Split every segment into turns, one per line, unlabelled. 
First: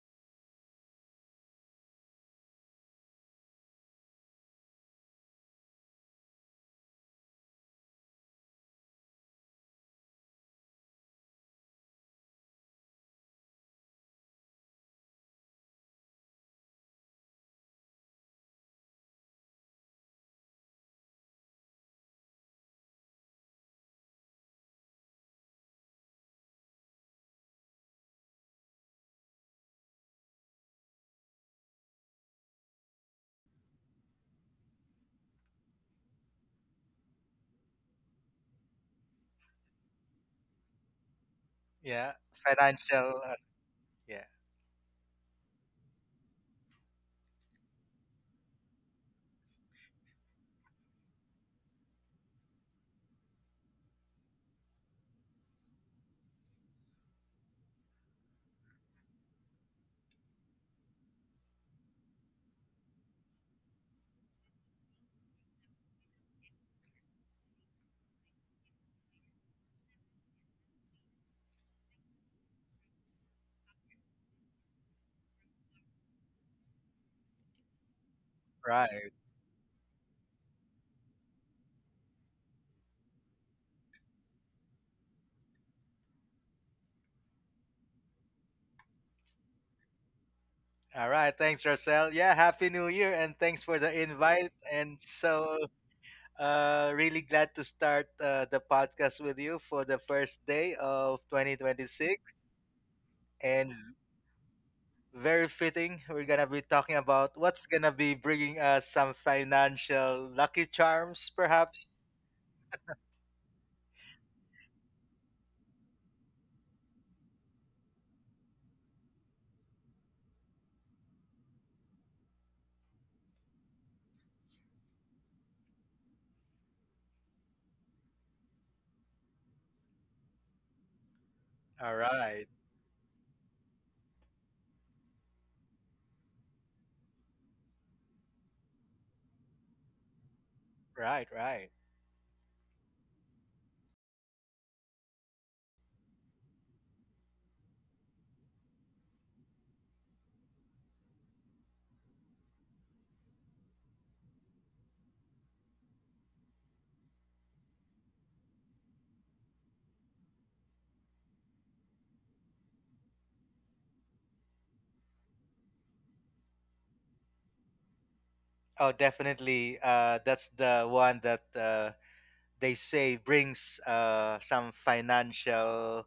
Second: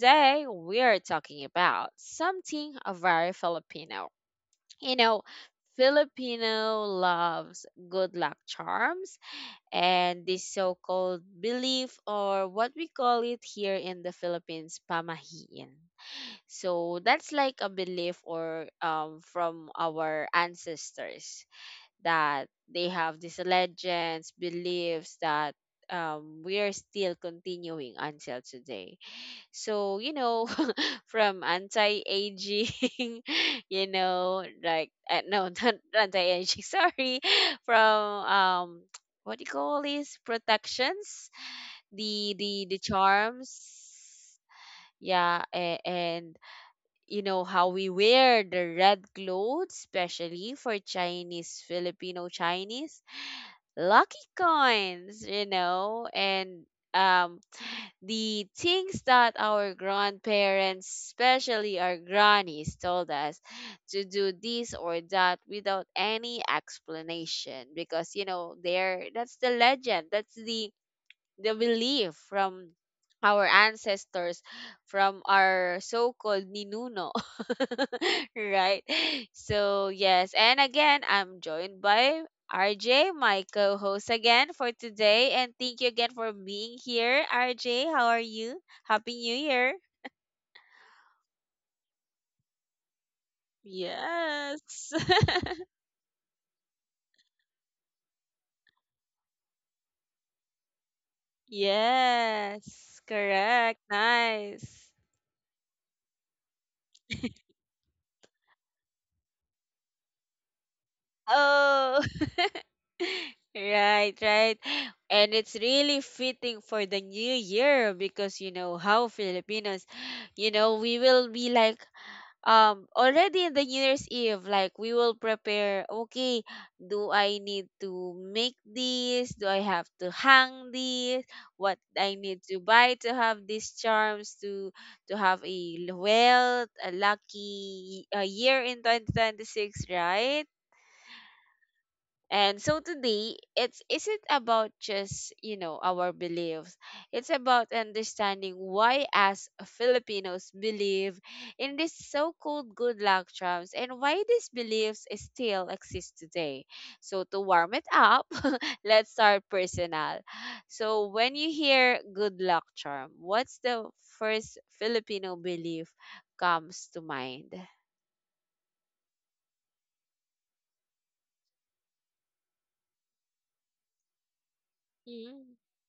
today we are talking about something very Filipino. You know, Filipino loves good luck charms and this so called belief, or what we call it here in the Philippines, pamahiin. So that's like a belief or from our ancestors that they have these legends, beliefs that we are still continuing until today. So, you know, from anti-aging, you know, like, no, not anti-aging, sorry, from, what do you call these protections?
Yeah,
The
financial. Yeah,
charms, yeah, and you know how we wear the red clothes, especially for Chinese, Filipino Chinese lucky coins, you know, and um the things that our grandparents, especially our grannies, told us to do this or that without any explanation because, you know, they're that's the legend, that's the belief from our ancestors, from our so-called ninuno, right?
right.
So yes, and again, I'm joined by RJ, my co-host again for today, and thank you again for being here, RJ. How are you? Happy New Year!
All right. Thanks, Rosel. Yeah, happy New Year, and thanks for the invite.
Yes,
And so, uh, really glad to start the podcast with you for the first day of 2026.
yes,
And
correct, nice.
very fitting, we're gonna be talking about what's gonna be bringing us some financial lucky charms, perhaps.
Oh. Right, right. And it's really fitting for the new year because you know how Filipinos, you know, we will be like, already in the New Year's Eve, like, we will prepare. Okay, do I need to make this? Do I have to hang this? What
All
I
right.
need to buy to have these charms to have wealth, a lucky, year in 2026, right?
Right. Right.
And so today, it's isn't about just, you know, our beliefs. It's about understanding why as Filipinos believe in this so-called good luck charms and why these beliefs still exist today. So to warm it up, let's start personal. So when you hear good luck charm, what's the first Filipino belief comes to mind?
Oh, definitely. That's the one that they say brings some
Mm-hmm.
financial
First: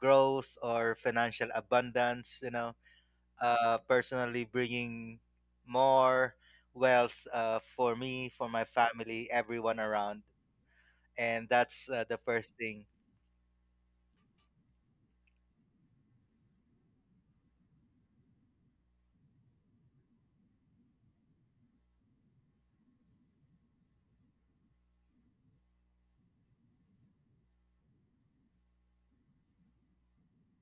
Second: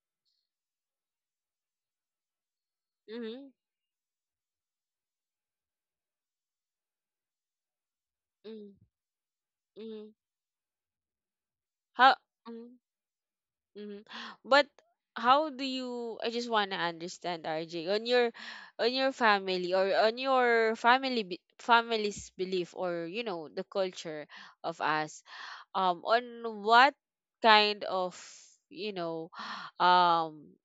growth or financial abundance, you know,
Mm-hmm.
personally bringing more wealth for me, for my family, everyone
Mm-hmm.
around. And that's the
How?
first thing.
Mhm. But how do you I just want to understand RJ on your family, or on your family's belief, or you know the culture of us, on what kind of, you know, um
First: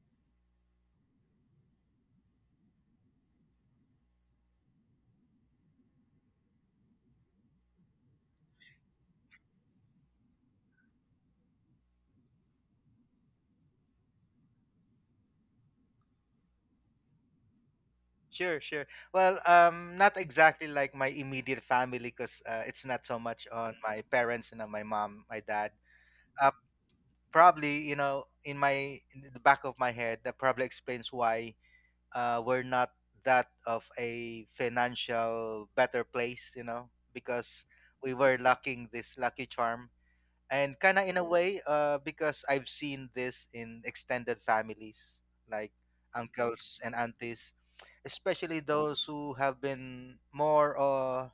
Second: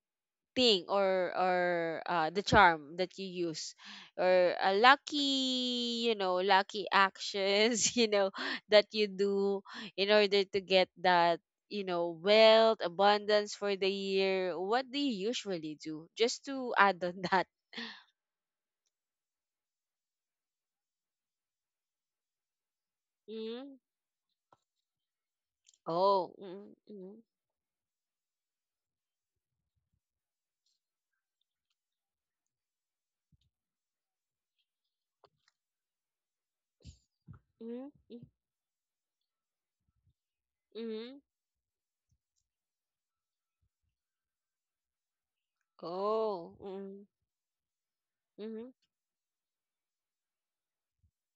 thing or the charm that you use, or a lucky, you know, lucky actions, you know, that you do in order to get that, you know, wealth abundance for the year. What do you usually do, just to add on, that?
Sure. Well, not exactly like my immediate family, because it's not so much on
Mm.
my parents, you know, my mom, my dad.
Oh.
uh,
Mm. Mm.
Probably, you know, in the back of my head, that probably explains why we're not that of a financial better place, you know, because
Mm.
we
Mm.
were lacking this lucky charm. And kind of
Mm.
in a way, because I've seen this in extended families, like
Oh.
uncles and
Mm.
aunties, especially
Mm.
those who have been more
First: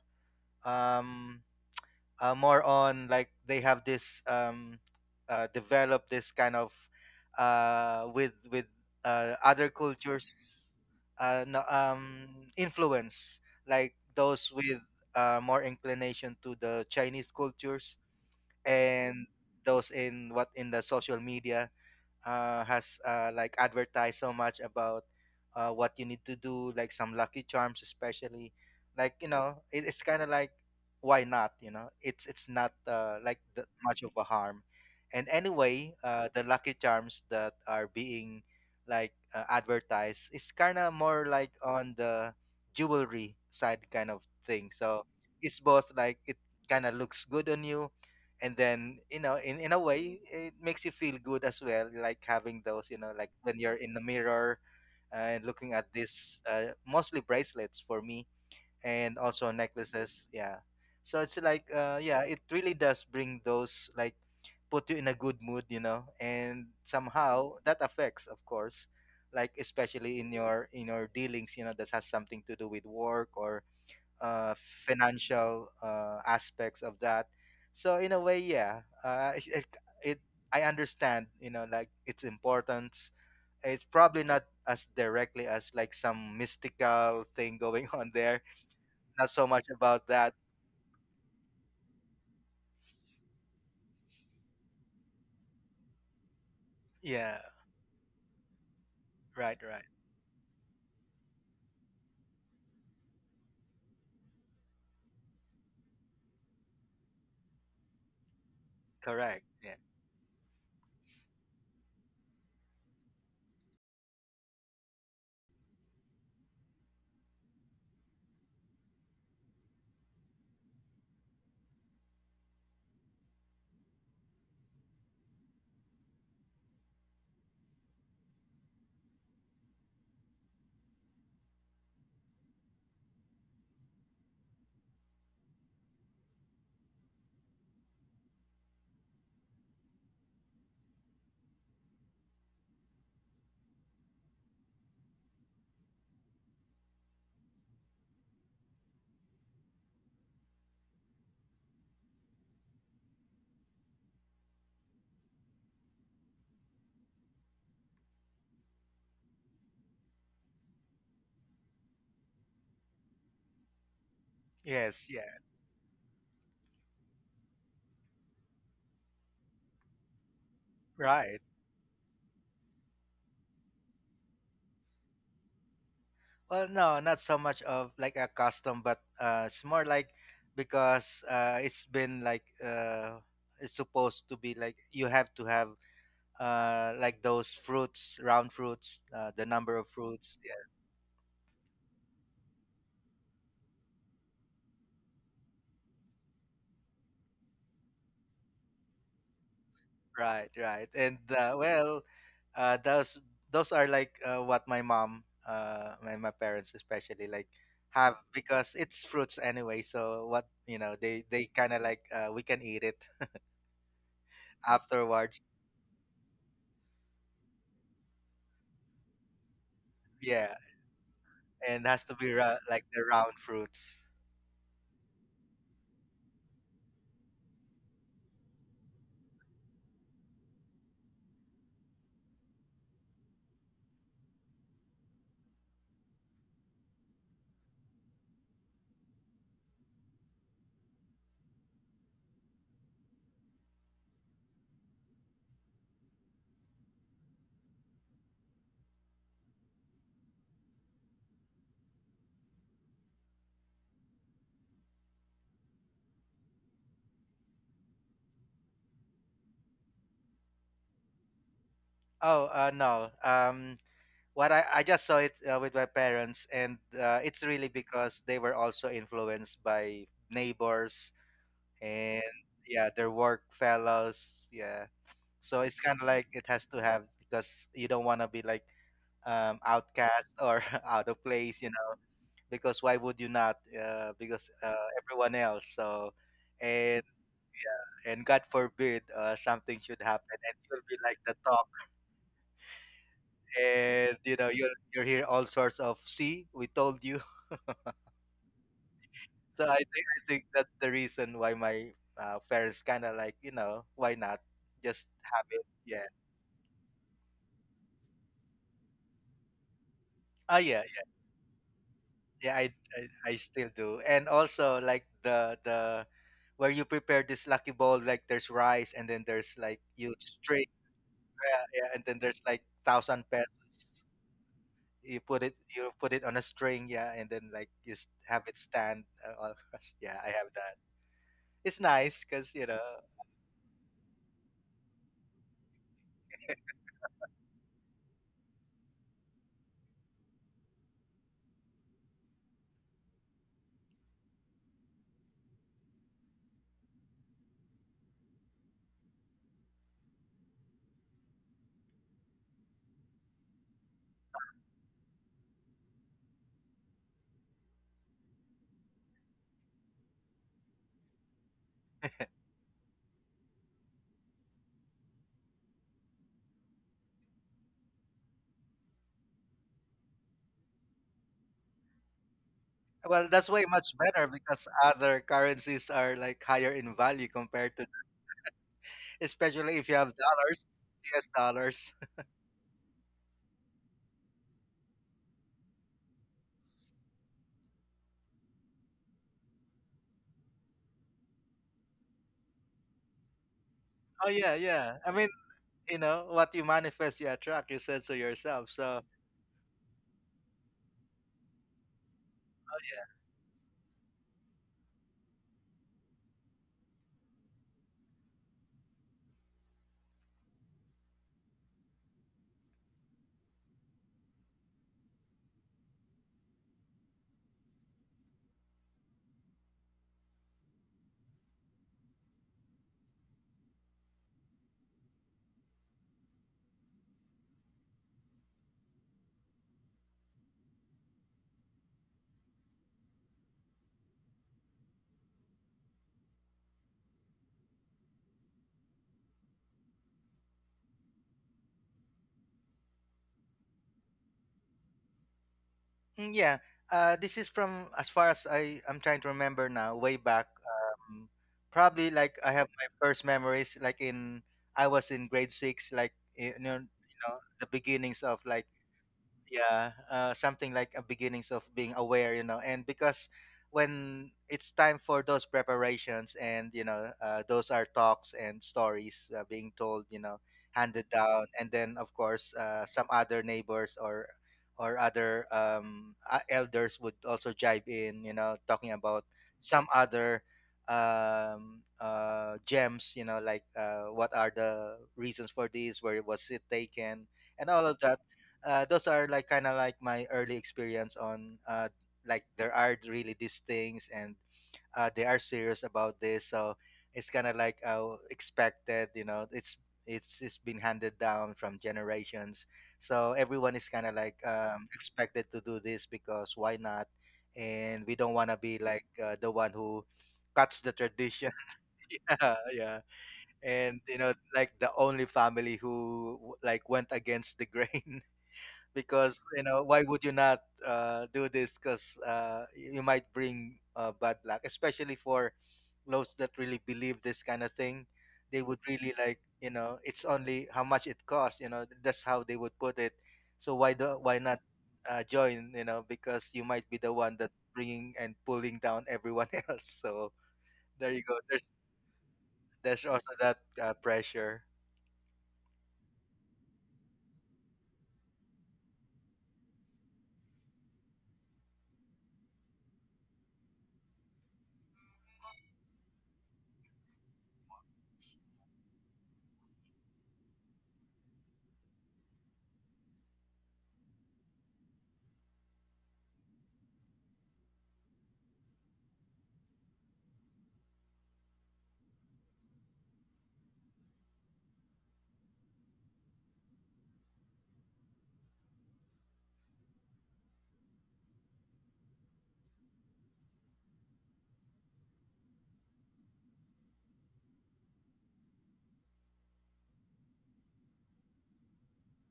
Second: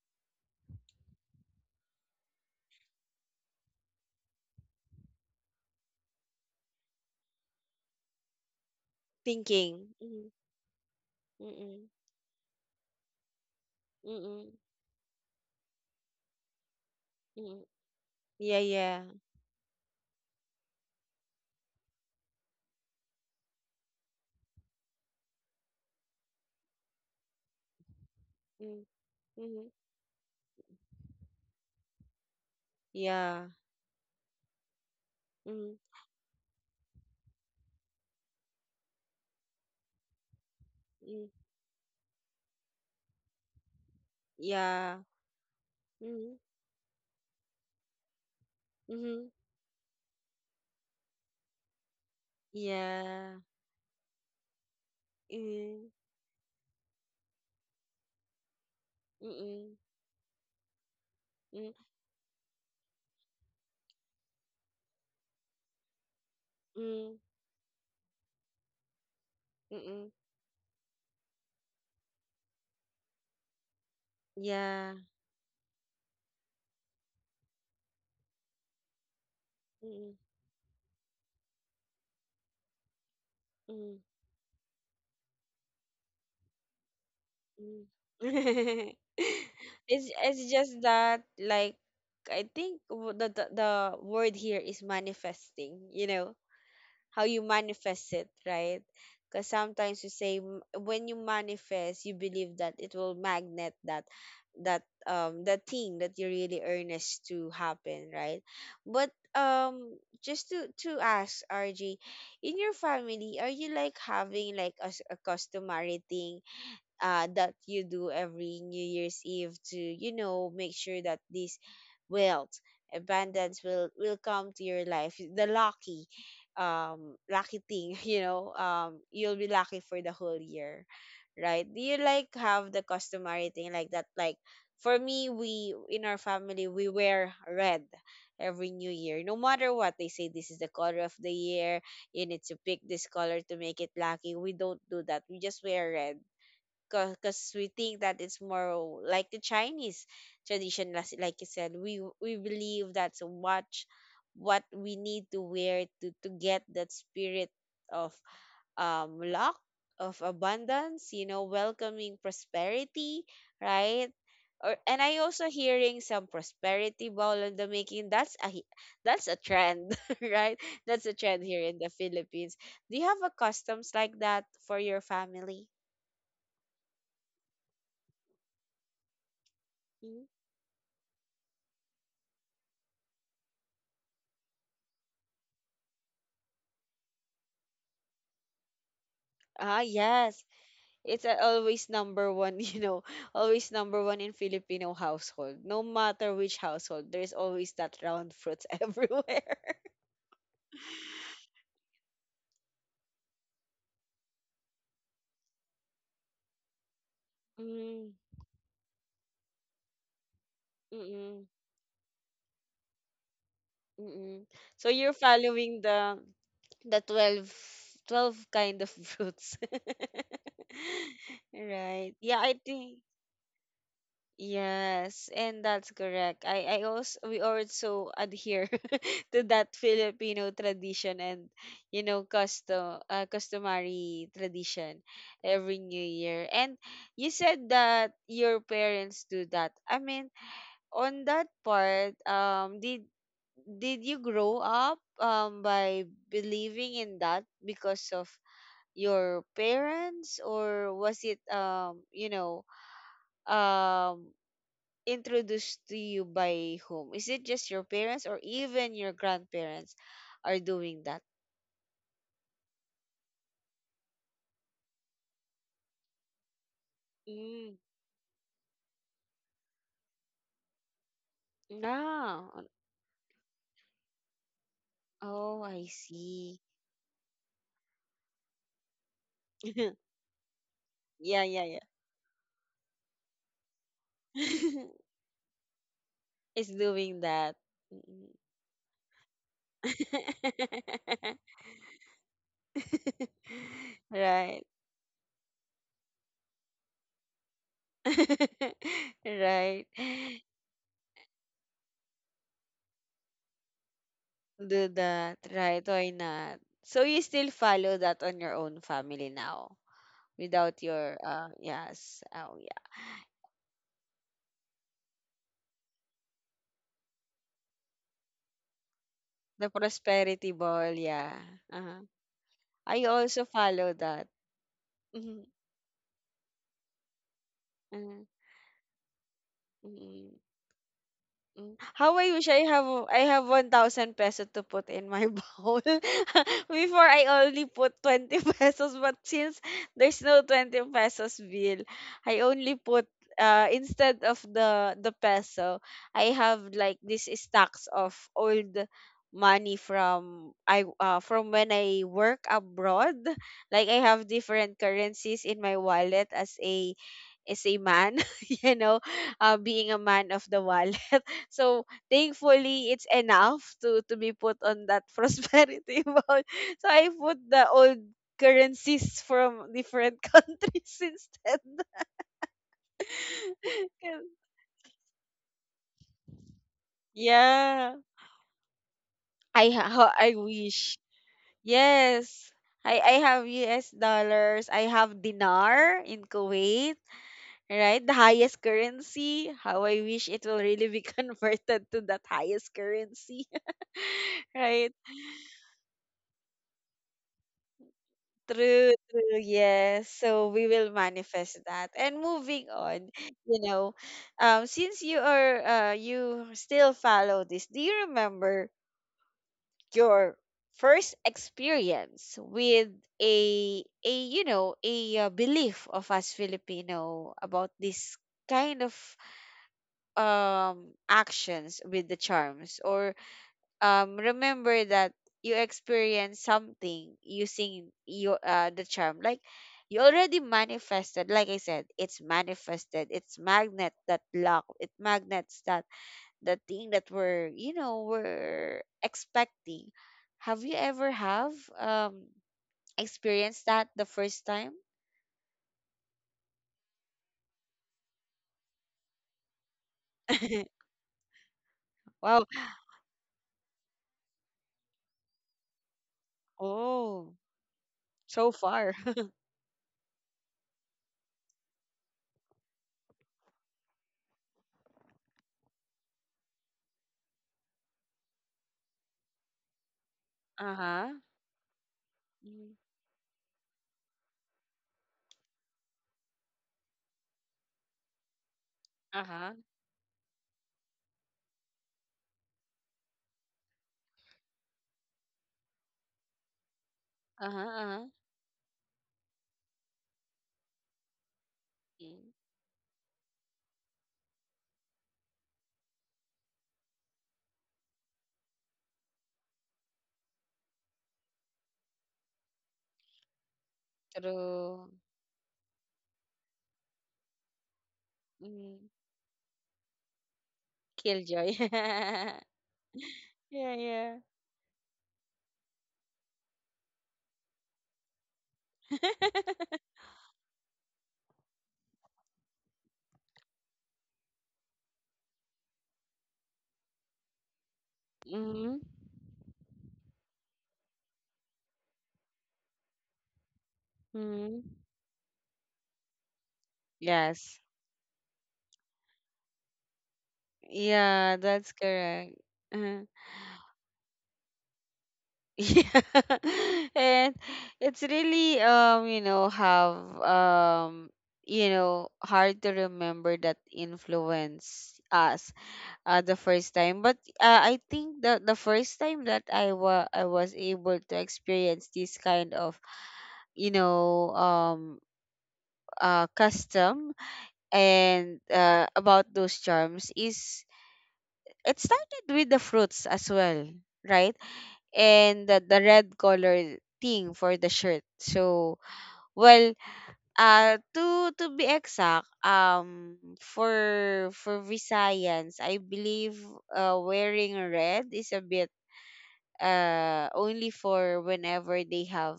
um, more on, like, they have this develop this kind of with other
Thinking. Mm.
cultures
Mm.
no,
Mm.
influence, like those
Mm.
with more inclination to the Chinese
Mm.
cultures.
Yeah, yeah.
And those in what in the social media has like advertised so much about what you need to do, like some Lucky Charms especially.
Mm.
Like, you know,
Mm.
it's kind of like, why not? You know, it's it's not like
Yeah.
the, much of a harm. And
Mm.
anyway, the Lucky Charms that are being like advertised is kind of more
Mm,
like on the jewelry side kind of thing.
yeah.
So it's both like it
Mhm.
kind of looks good on you, and then, you
Mhm.
know, in a way it makes you feel good as well, like having those, you know, like
Yeah.
when you're in the mirror and looking at
Mhm.
this, mostly bracelets for me, and also
Mhm.
necklaces, yeah. So it's like,
Mhm.
yeah, it really does bring those, like, put you in a good mood, you know, and
Mhm.
somehow that affects, of course, like
Mhm.
especially in your dealings, you know, that has something to do with work or uh,
Yeah.
financial aspects of that. So in a way, yeah, it, it
Mhm.
it- I understand. You know, like its importance. It's
Mhm.
probably not as directly as like some mystical thing
Mhm.
going on there. Not so much about
It's
that.
it's just that, like, I think, the word here is manifesting, you know. How
Yeah.
you manifest it, right? Because
Right. Right.
sometimes you say, when you manifest, you believe that it will magnet that the thing that you really earnest to happen, right? But,
Correct. Yeah.
just to ask RG, in your family, are you like having like a customary thing, that you do every New Year's Eve to, you know, make sure that this wealth, abundance will come to your life? The lucky, lucky thing, you know, you'll be lucky for the whole year, right? Do you like have the customary thing like that? Like, for me, we in our family we wear red every new year. No matter what they say, this is the color of the year, you need to pick this color to make it lucky. We don't do that, we just wear red, because we think that it's more like the Chinese tradition. Like you said, we believe that's what we need to wear to get that spirit of, luck, of abundance. You know, welcoming prosperity, right? Or and
Yes.
I
Yeah.
also hearing some prosperity ball in the making. That's a that's a trend, right? That's a
Right.
trend here in the Philippines. Do you have a customs like that for your family?
Well, no, not so much of like a custom, but it's more like, because it's been like, it's supposed to be like you have to have like those fruits, round fruits, the number of
Ah,
fruits,
yes.
yeah.
It's always number one, you know, always number one in Filipino household. No matter which household, there's always that round fruits everywhere.
Right, right, and well, uh those those are like, what my mom and my parents especially like have,
Mm,
because it's fruits anyway, so what, you know, they
mm-mm,
kind of like, we can eat it
mm-mm. So you're
afterwards.
following the 12 kind of fruits?
Yeah, and has to
Right.
be
Yeah,
ra-
I
like
think
the round fruits.
yes, and that's correct. I also we also adhere to that Filipino tradition and, you know, custom, customary tradition, every New Year. And you said that your parents do that. I mean, on that part, did you grow up by believing in that because of your parents, or was it, you know, um introduced to you by whom? Is it just your parents or even your grandparents are doing that?
Oh, no, what I just saw it with my parents, and it's really
Mm,
because they were also influenced by neighbors and,
no.
yeah, their work fellows. Yeah, so
Oh,
it's
I
kind of like it
see.
has to have, because you don't want to be like, outcast or out of
Yeah,
place, you
yeah,
know. Because why would you not? Because
yeah.
everyone else. So
Is
and
doing that.
and
Mm.
God forbid something should happen, and you'll be like the top, and you know
Right.
you'll hear all sorts of, see, we told you. So
Right.
I think that's the reason why my parents kind of like, you know, why not
Do
just have
that.
it.
Right.
Yeah.
Why not? So you still follow that on your own family now
Oh yeah.
without your yes.
Yeah. I,
Oh.
I I still do. And also like the where you prepare this lucky bowl, like there's rice and then there's like
The
you string.
prosperity ball,
Yeah.
yeah.
Yeah, and then there's
Uh-huh.
like thousand
I also
pesos.
follow that.
You put it, you
Mhm,
put it on a string. Yeah. And then like you s- have it
uh,
stand. All across. Yeah. I have that.
mhm.
It's nice
Mm.
because you know.
How I wish I have 1,000 peso to put in my bowl. Before I only put 20 pesos, but since there's no 20 pesos bill, I only put, instead of the peso, I have like this stacks of old money from I from when I work abroad. Like, I have different currencies in my wallet, as a is a man, you know, being a man of the wallet. So thankfully, it's enough to be put on that prosperity bond. So I put the old currencies from different countries instead.
Well, that's way much better because other currencies are like higher in value compared to,
Yeah,
especially if you have
I
dollars,
wish.
US dollars.
Yes. I have US dollars. I have dinar in Kuwait. Right? The highest currency. How I wish it will really be converted to that highest currency.
Oh yeah, yeah.
Right?
I mean, you know, what you manifest, you attract. You said so yourself. So
True, true, yes. So we will manifest that. And moving on, you know, since you still follow this, do you remember your first experience with a you know a belief of us Filipino about this kind of, actions with the charms, or remember that you experience something using your the charm, like you already manifested, like I said, it's manifested, it's magnet that lock, it magnets that the thing that we're, you know, we're expecting. Have you ever have um experienced that the first time?
yeah, this is from as far as I I'm trying to remember now, way back. Um, Probably like
Wow.
I have my first memories like in, I was in grade six, like eh, you
Oh.
know the beginnings of
So
like,
far.
yeah, something like a beginnings of being aware, you know, and because when it's time for those preparations, and you know those are talks and stories being told, you know, handed
Uh-huh.
down, and then of course
Mm.
some other neighbors or other elders would also jive in, you know, talking about
Uh-huh.
some other gems, you know, like what are the reasons for this, where was it taken,
Uh-huh,
and all of
uh-huh.
that. Those are like kind of like my early experience on,
Mm.
like there are really these things, and they are serious about this. So it's kind of like expected, you know, it's been handed down from generations. So everyone is kind of like
True.
expected to do this, because why not, and we don't want to be
Mm.
like the one who cuts the tradition.
Killjoy.
Yeah, yeah,
Yeah,
and
yeah.
you know like the only family who w- like went against the grain, because you know why would you not do this, because y- you might bring bad luck, especially for those that really believe this kind of thing. They
Mm-hmm.
would really like, you know, it's only how much it costs, you know, that's how they would put it. So why do, why
Mm-hmm.
not join, you know, because you might be the one that's
Yes.
bringing and pulling down everyone else. So there you
Yeah,
go,
that's correct. Uh-huh.
there's also that pressure.
Yeah. And it's really, um, hard to remember that influence us, the first time. But, I think the first time that I was able to experience this kind of, you know, custom, and, about those charms, is it started with the fruits as well, right? And the red color thing for the shirt. So, well, to be exact, for Visayans, I believe, wearing red is a bit, only for whenever they have,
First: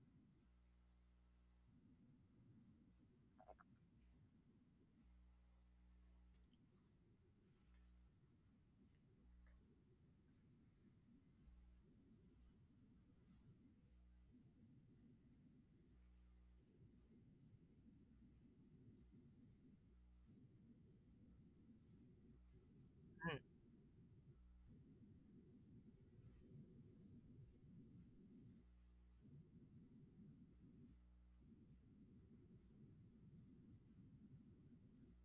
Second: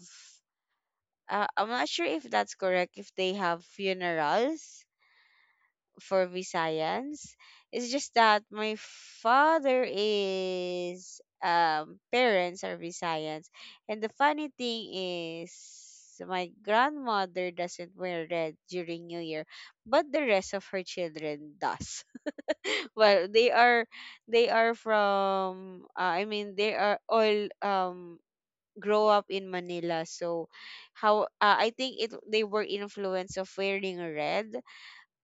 I'm not sure if that's correct, if they have funerals for Visayans. It's just that my father is parents are Visayans, and the funny thing is, my grandmother doesn't wear red during New Year, but the rest of her children does. Well,
Mm,
they are from, I mean, they are all grow up in Manila. So how, I think it they were influenced of wearing red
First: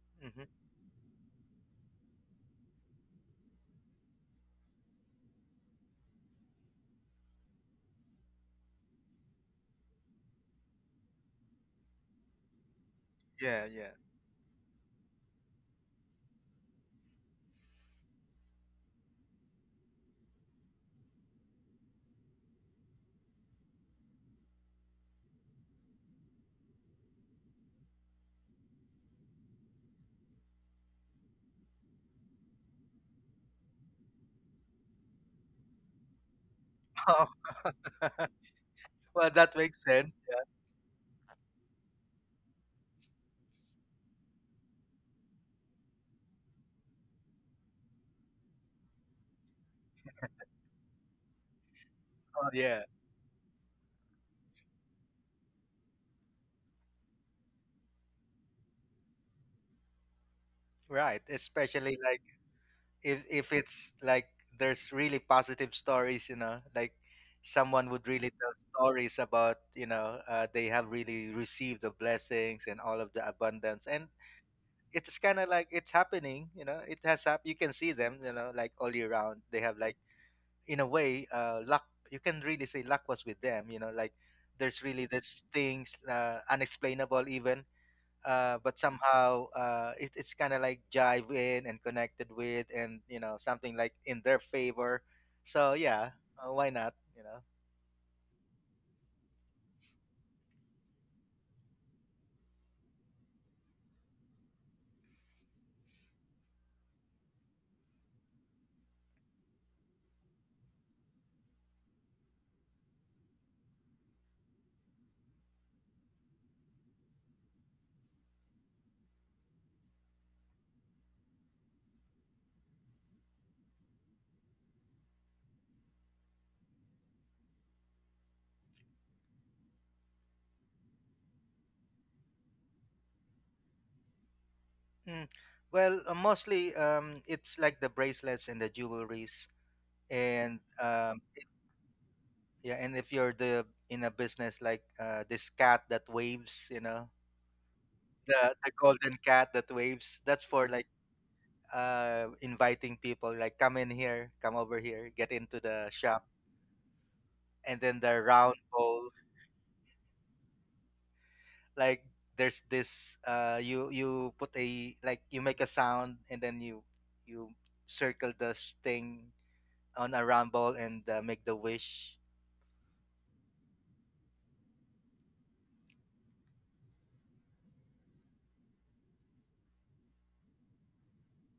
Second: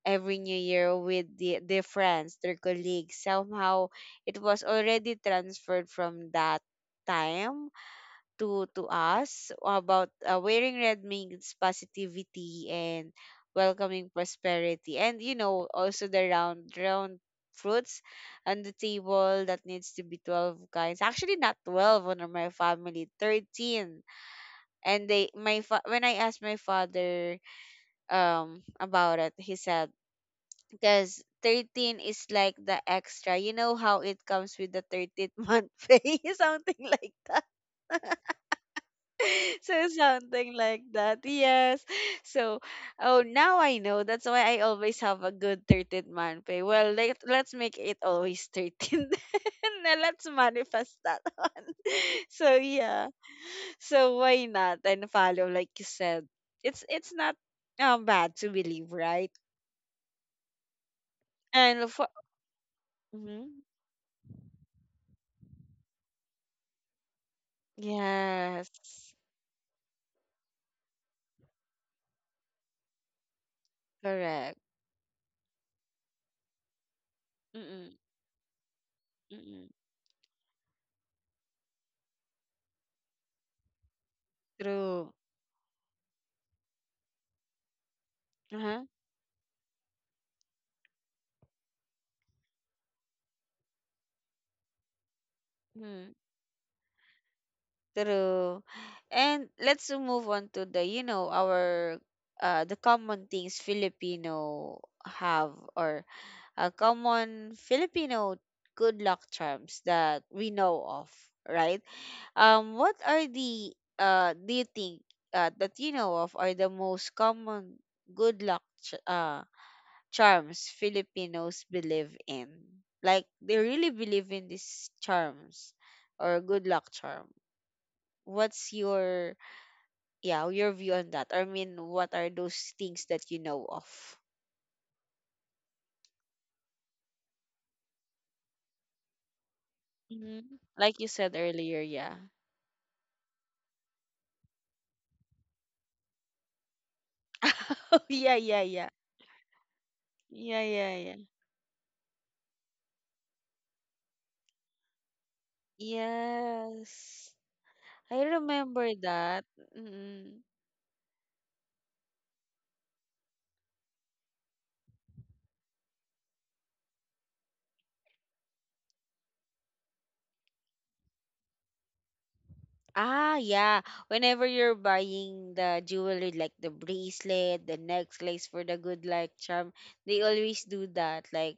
every
mm-hmm.
new year with their friends, their colleagues. Somehow, it was already transferred from that time to us, about, wearing red means positivity and
Yeah, yeah.
welcoming prosperity, and, you know, also the round fruits on the table, that needs to be 12 kinds. Actually, not 12 on my family, 13. And they my fa- When I asked my father about it, he said because 13 is like the extra, you know, how it comes with the 13th month pay, something like
Oh.
that.
Well, that
So
makes sense.
something like that, yes. So, oh, now I know that's why I always have a good 13th month pay. Well, let's make it always 13. Then let's manifest that one.
Oh
So
yeah.
yeah. So, why not, and follow, like you said, it's not bad to believe, right?
Right,
And
especially
for,
like,
mm,
if it's like there's really positive stories, you know, like someone would really tell
yes,
stories about, you know, they have really received the blessings and all of the abundance, and
correct.
it's kind of like it's happening, you know, it has happened. You can
Mm-mm,
see them, you know, like all year round. They
mm-mm.
have like, in a way, luck. You can really say luck was with them, you know, like there's really
True.
this things unexplainable even, but
Uh-huh.
somehow it's kind of like jive in and connected with, and you know something like in their favor. So yeah,
Mm.
why not, you know.
True. And let's move on to, the you know, our, the common things Filipino have, or a common Filipino good luck charms that we know of, right? What are the, do you think, that you know of, are the most common good luck charms Filipinos believe in? Like, they really believe in these charms or good luck charm. What's your yeah, your view on that? I mean, what are those things that you know of?
mm. Well, mostly, it's like the bracelets and the jewelries,
Hmm.
and
Like you said earlier, yeah.
yeah, and if you're the in a business, like this cat that waves, you know,
Oh yeah, yeah,
the
yeah.
golden cat that waves, that's
Yeah,
for like
yeah, yeah.
inviting people, like come in here, come over here, get into the shop.
Yes.
And then the
I
round
remember
bowl,
that. Mm-mm.
like there's this you you put a, like you make a sound, and then you circle the s- thing on a rumble, and make the wish.
Ah, yeah. Whenever you're buying the jewelry, like the bracelet, the necklace for the good luck charm, they always do that. Like,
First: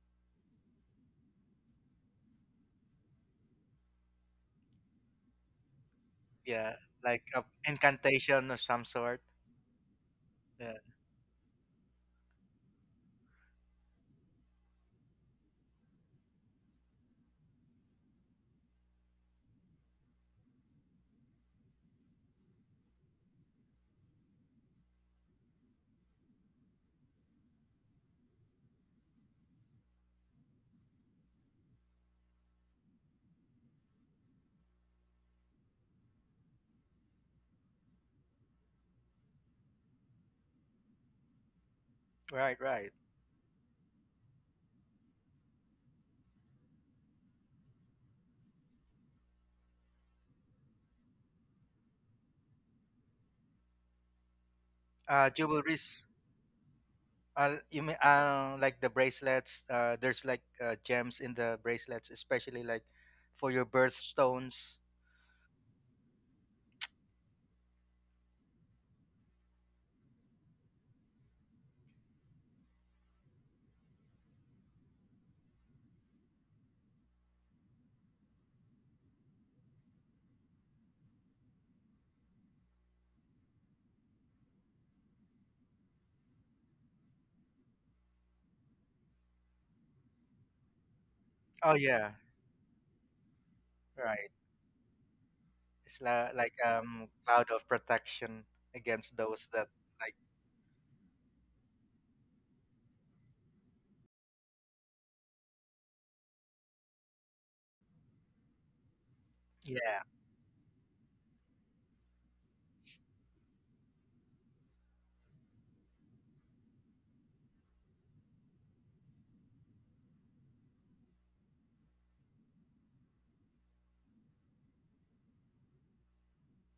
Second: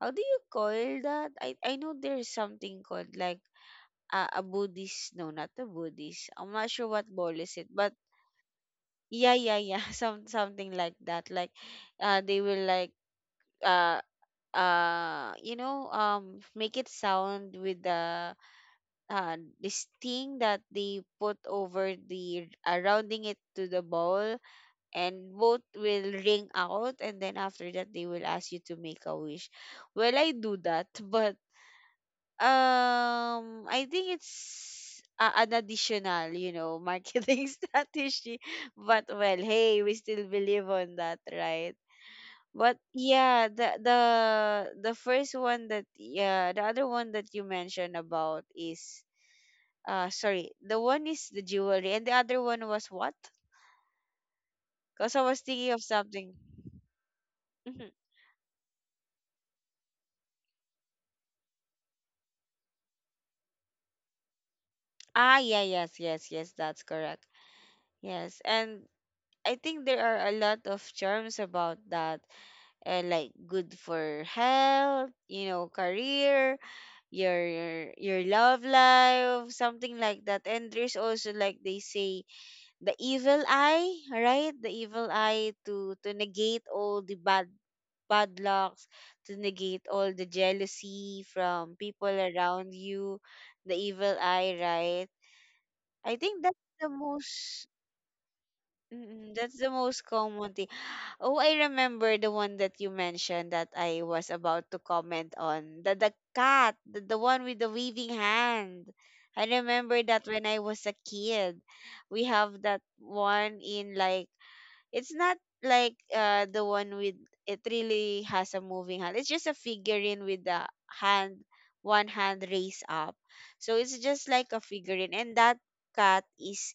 how do you call that? I know there's something called like a Buddhist. No, not a Buddhist. I'm not
Yeah,
sure what
like
ball
a
is it, but
incantation of some sort.
yeah, yeah, yeah. Some something
Yeah,
like that. Like, they will like uh make it sound with the this thing that they put over the rounding it to the bowl, and both will ring out, and then after that they will ask you to make a wish. Well, I do that, but I think it's an additional, you know, marketing strategy. But well, hey, we still believe on that, right?
right,
But
right.
yeah, the the first one that, yeah, the other one that you mentioned about is sorry. The one is the jewelry, and the other one was what? Because I was thinking of
Jewelries,
something.
you
Mhm.
mean like the bracelets, there's like, gems in the bracelets, especially like for your birthstones.
Ah, yeah, yes, yes, yes, that's correct. Yes, and I think there are a lot of charms about that, like good for health, you know, career, your love life, something like that. And there's also like they say the evil eye, right? The evil eye to negate all the bad bad lucks, to negate all the jealousy
Oh
from people
yeah,
around you, the evil
right.
eye, right?
It's
I
la-
think
like,
that's the
cloud of
most,
protection against
mm,
those
that's
that,
the most
like,
common thing. Oh, I remember the one that you mentioned that I was about to comment on. The cat, the one with the waving hand. I remember
yeah,
that when I was a kid. We have that one in like, it's not like the one with, it really has a moving hand. It's just a figurine with the hand, one hand raised up. So it's just like a figurine, and that cat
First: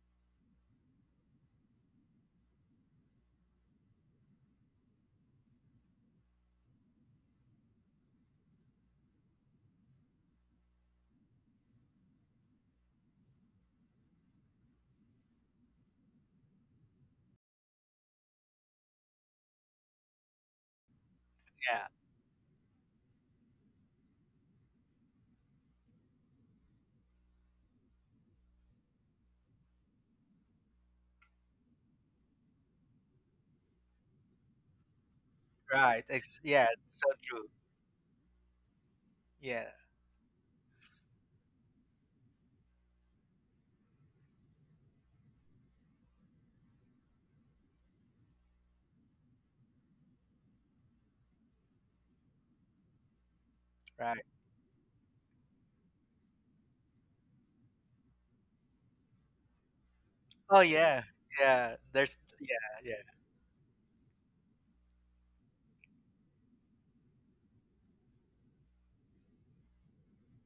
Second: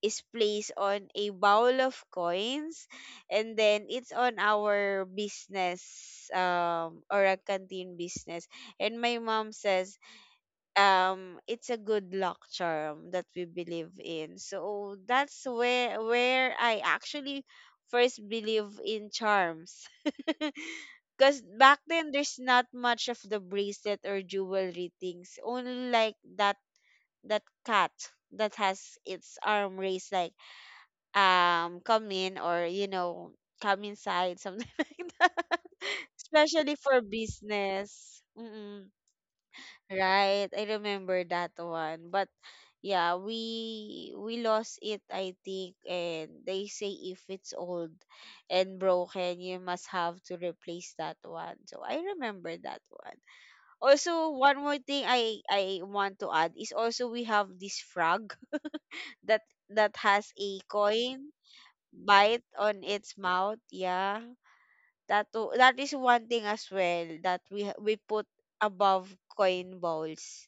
is placed on a bowl of coins, and then it's on our business, or a canteen business, and my mom says it's a good luck charm that we believe in. So that's where I actually first believe in charms. Because back
yeah,
then there's not much of the bracelet or jewelry things, only like that, that cat that has its arm raised like, come in, or you know, come inside, something like that,
right. Ex yeah,
especially for
so true.
business.
Yeah,
Right, I remember that one. But yeah, we lost it, I think, and they say if it's old and broken, you must have to replace that one. So I remember that one.
right.
Also, one more thing I want to add is, also we have this frog that that has a
Oh yeah,
coin
yeah. There's
bite
yeah,
on
yeah,
its mouth. Yeah. That to, that is one thing as well that we we put above coin bowls.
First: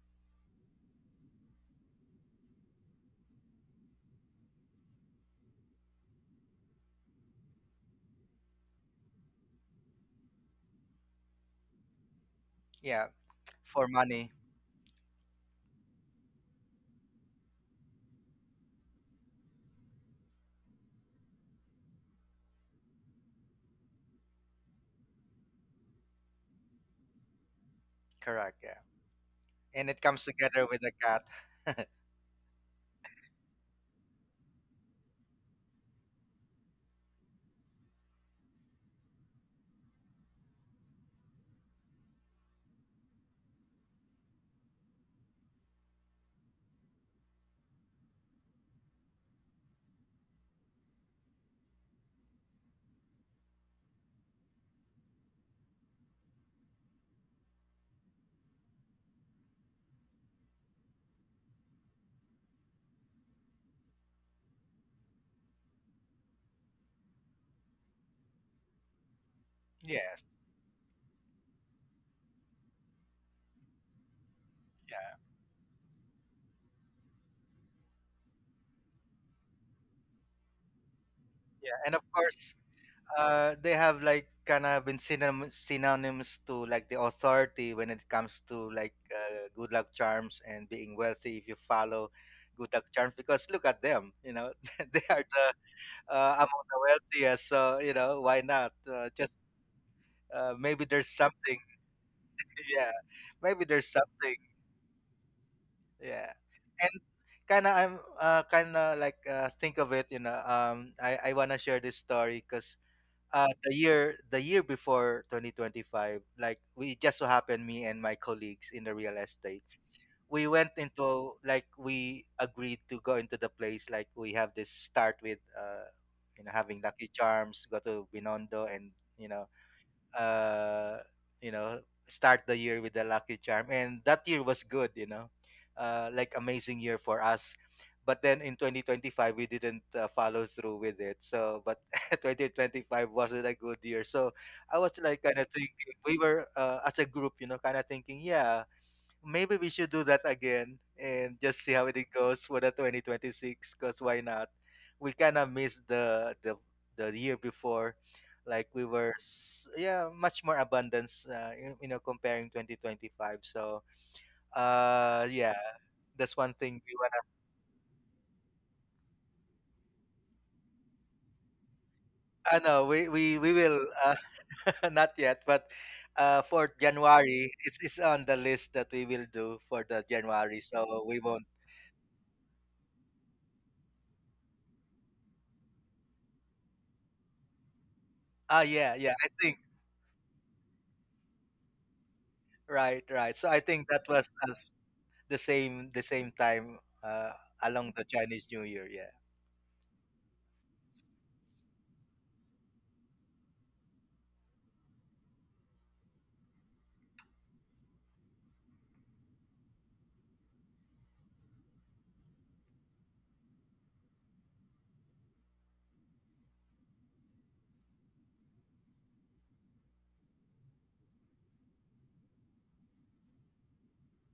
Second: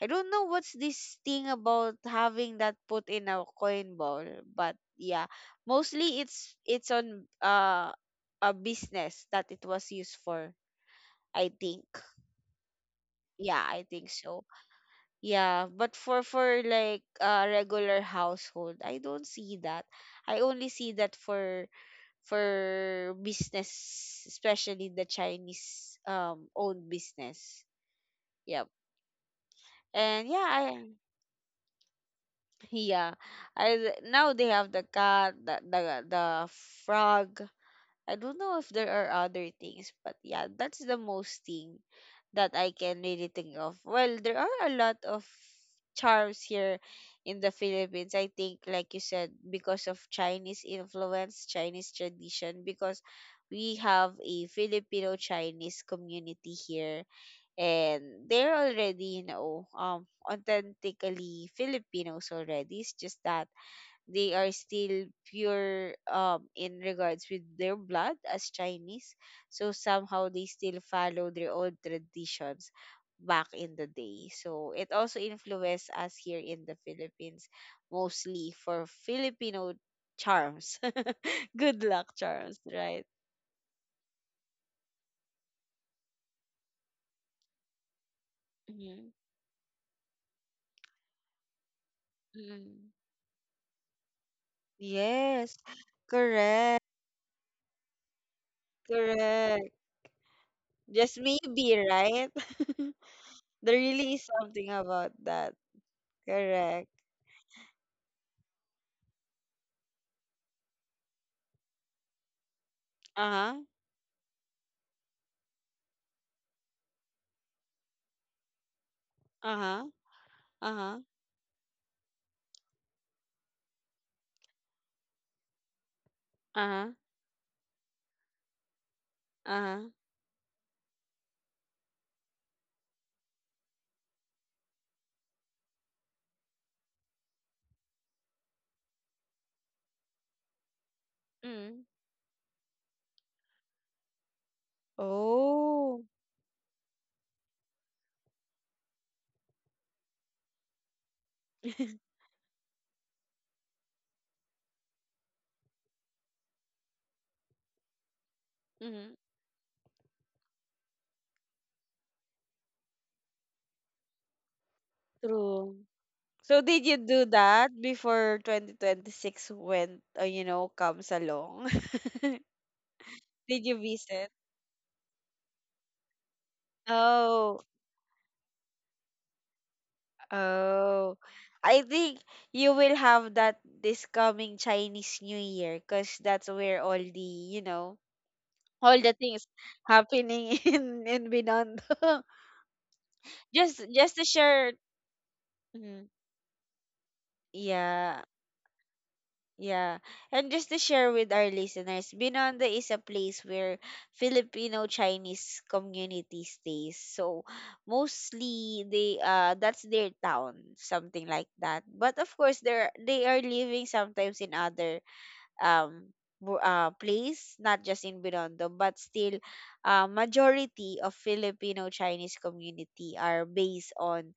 I don't know what's this thing about having that put in a coin ball, but yeah, mostly it's on a business that it was used for. I think.
yeah.
Yeah, I
For
think
money,
so. Yeah, but for like a regular household, I don't see that. I only see that for business, especially the Chinese owned business.
correct.
Yep.
Yeah, and it comes
And yeah,
together with
I.
the cat.
Yeah, I. Now they have the cat, the the frog. I don't know if there are other things, but yeah, that's the most thing that I can really think of. Well, there are a lot of charms here in the Philippines. I think, like you said, because of Chinese influence, Chinese tradition, because we have a Filipino Chinese community here, and they're already, you know, authentically Filipinos already. It's just that they are still pure in regards with their blood as Chinese, so
Yes,
somehow they still follow their old traditions back in the day, so it also
yeah,
influenced us here in the Philippines, mostly for Filipino charms, good
yeah. And of
luck
course,
charms, right?
they have like kind of been synonyms to like the authority when it comes to like
Mhm.
good luck charms and being wealthy if you follow good luck
Mhm.
charms. Because look at them, you know, they are the,
Yes.
among
Correct.
the wealthiest. So you know, why not, uh, just
Correct.
uh, maybe there's
Just
something.
maybe, right?
Yeah, maybe
There
there's
really is
something.
something about that.
Yeah,
Correct.
and kind of, I'm kind of like, think of it, you know, I want to share this story because
Uh-huh.
the year before 2025, like we just so happened, me and my colleagues in the real estate,
Uh-huh.
we went
Uh-huh.
into, like we agreed to go into the place, like we have this, start with you know, having
Uh-huh.
lucky charms, go to Binondo, and you know,
Uh-huh.
uh, you know, start the year with the Lucky Charm, and that year was good. You know, like amazing year for us. But then in 2025, we didn't follow through with it. So,
Mm.
but 2025 wasn't a good year. So, I was like kind of thinking
Oh.
we were as a group, you know, kind of thinking, yeah, maybe we should do that again and just see how it goes for the 2026. Cause why not? We kind of missed the the year before, like
Mm.
yeah, much more abundance. You, comparing 2025. So yeah,
True.
that's one
So
thing
did
we
you do
wanna.
that before 2026 went, you know, comes along?
I know we
Did you
will
visit?
not yet, but for January
Oh,
it's on the list that we will do for the January. So
oh.
we won't.
I think you will have that this coming Chinese New Year, because that's where all the, you know,
Ah yeah
all the
yeah I
things
think.
happening in Binondo.
Right, right. So I
just
think that
just to
was a
share.
the same the
Mhm.
same time uh, along the
Yeah,
Chinese New Year. Yeah,
yeah, and just to share with our listeners, Binondo is a place where Filipino Chinese community stays. So mostly they that's their town, something like that, but of course, they're they are living sometimes in other um place, not just in Binondo, but still, majority of Filipino Chinese community are based on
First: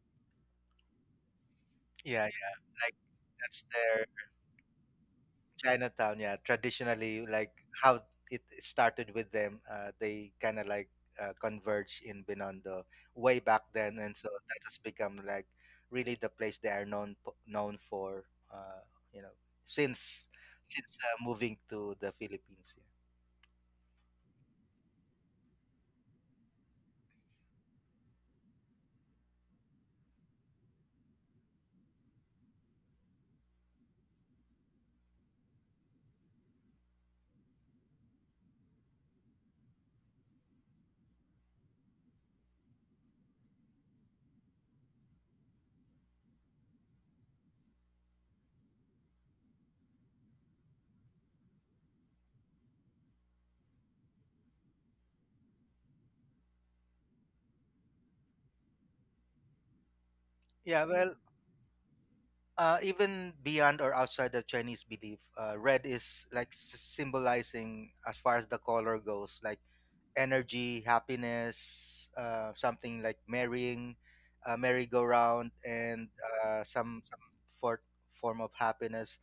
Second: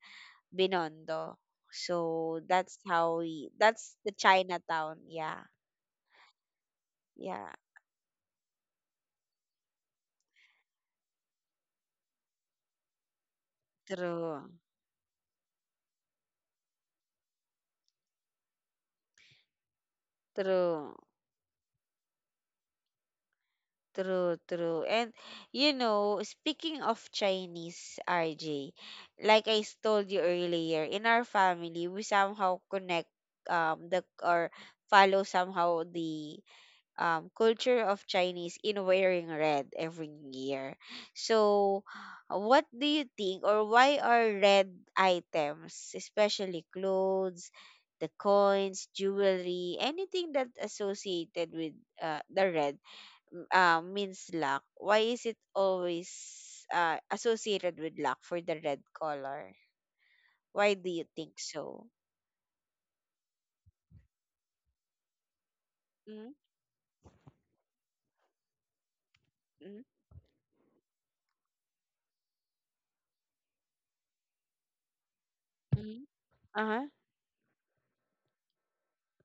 Binondo. So
yeah, yeah.
that's
Like
how we.
that's
That's
their
the Chinatown. Yeah,
Chinatown. Yeah, traditionally,
yeah.
like how it started with them. They kind of like converge in Binondo way back then, and so
True,
that has become like really the place they are known for. Uh, you know, since
true,
since moving to the Philippines. Yeah.
true, true. And you know, speaking of Chinese, RJ, like I told you earlier, in our family, we somehow connect the or follow somehow the culture of Chinese in wearing red every year. So, what do you think, or why are red items, especially clothes, the coins, jewelry, anything that associated with the red means luck? Why is it always associated with luck for the red color? Why
Yeah,
do you
well,
think so?
even beyond or outside the Chinese belief, red is
Mm-hmm.
like symbolizing, as far as the color goes, like energy, happiness, something like marrying, merry-go-round,
Mm-hmm.
and
Uh huh.
some for, form of happiness.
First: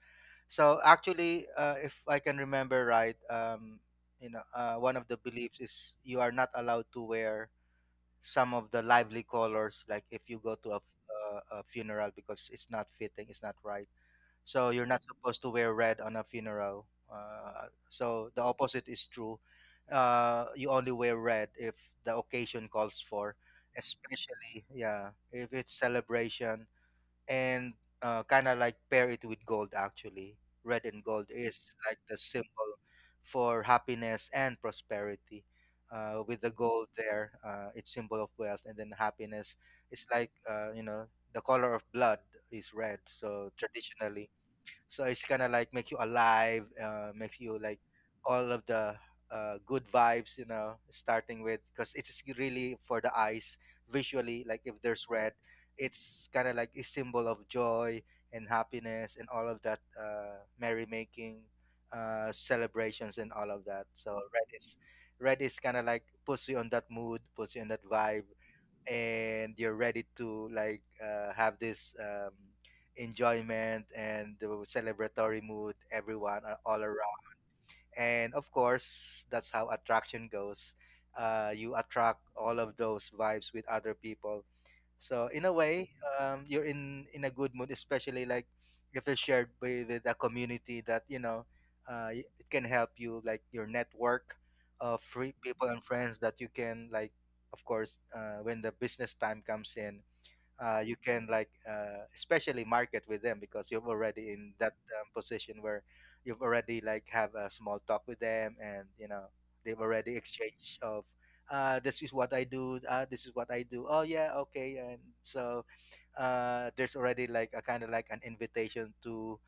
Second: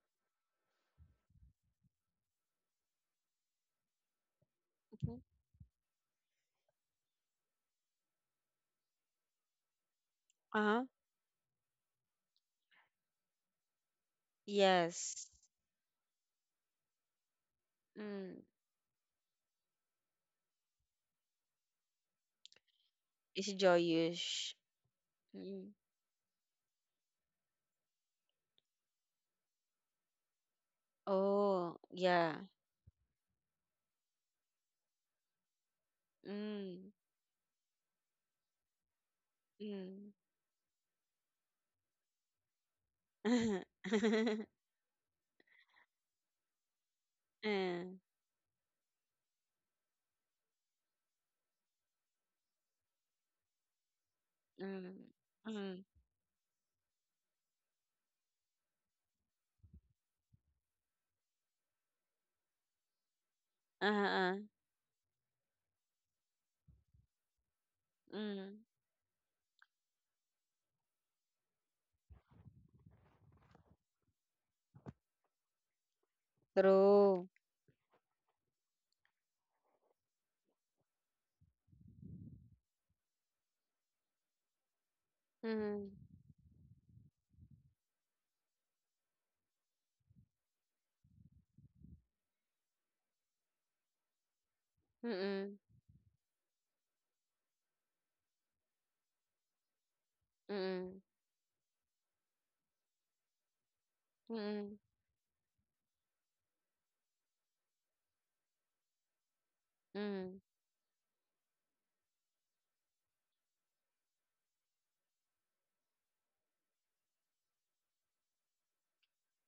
So actually, if I can remember right, one of the beliefs is you are not allowed to wear some of the lively colors, like if you go
Uh
to
huh.
a funeral because it's not fitting, it's not right, so you're not
Yes.
supposed to wear red on a funeral. So the
Mm.
opposite is true. You only wear red if the occasion calls for,
It's it Joyush?
especially yeah, if
Mm.
it's celebration and kind of like pair it with gold actually. Red and gold is
Oh,
like the
yeah.
symbol for happiness and prosperity. With the gold
Mm.
there, it's symbol of wealth, and then happiness is
Mm.
like you know, the color of blood is red. So
mm.
traditionally, so it's kind of like make you alive, makes you like
Mm.
all of the good vibes, you know, starting with because it's really for the eyes visually, like if there's red,
Mm.
it's kind of like a symbol of joy and happiness and all of that, merrymaking, celebrations and all of that. So
Uh-huh.
red is kind of like puts you on that mood, puts you on that vibe,
Mm.
and you're ready to like have this enjoyment and the celebratory mood everyone are all around.
True.
And of course that's how attraction goes. You attract all of those vibes with other people. So in a way,
Mm.
you're in a good mood, especially like if it's shared by with a community that you know. It can help you, like your network of free
Mm-mm.
people and friends that you can like. Of course, when the business time comes in, you
Mm-mm.
can like especially market with them because you've already in that position where you've already like have a small talk with them, and you know they've already
Mm-mm.
exchanged of this is what I do, this is what I do, oh yeah, okay. And so there's already like a kind of like an invitation to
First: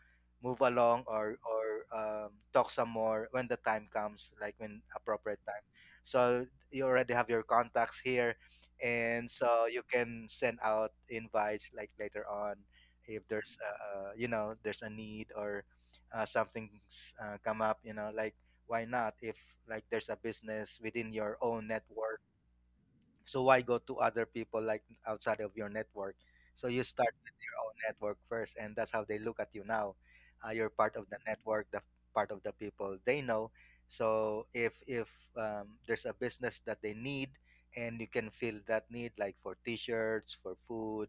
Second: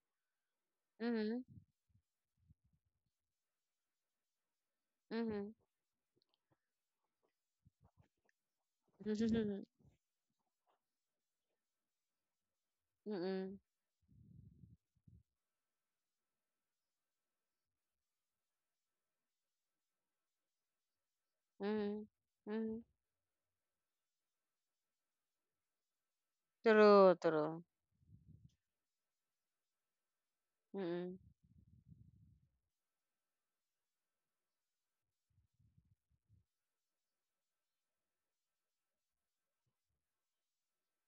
move along or
Mm.
talk some more when the time comes, like when
Mm.
appropriate
Mm.
time. So you already have your contacts here, and so you can send out invites like later on if there's
Mm.
you know, there's a need or something's come up, you know, like why not if like there's a business within your own
Mm.
network.
Mm. Mm.
So why go to other people like outside of your network? So you start
True,
with your
true.
own network first, and that's how they look at you now. You're part of the
Mm.
network, the part of the people they know. So if there's a business that they need, and you can fill that need, like for T-shirts, for food,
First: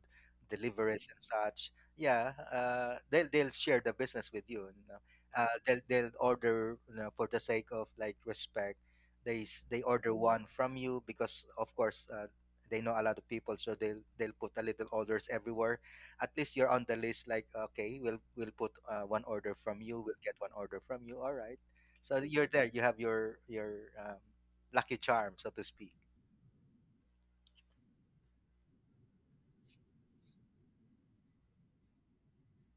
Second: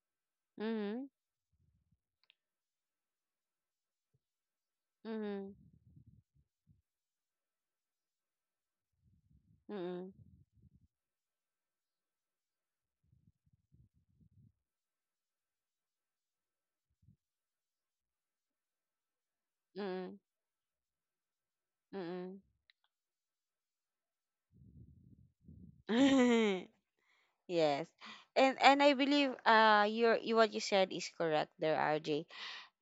Mm.
deliveries and such, yeah, they'll share the business with you. You know.
Mm.
They'll order, you know, for the sake of like respect, they
Mm.
order one from you because of course they know a lot of people, so they'll put a little orders everywhere. At least you're on the list, like okay, we'll put one order from you,
Mm.
we'll get one order from you, all right. So
Mm.
you're there, you have your lucky charm, so to
Mm.
speak.
Yes. And I believe your, you what you said is correct there, RJ.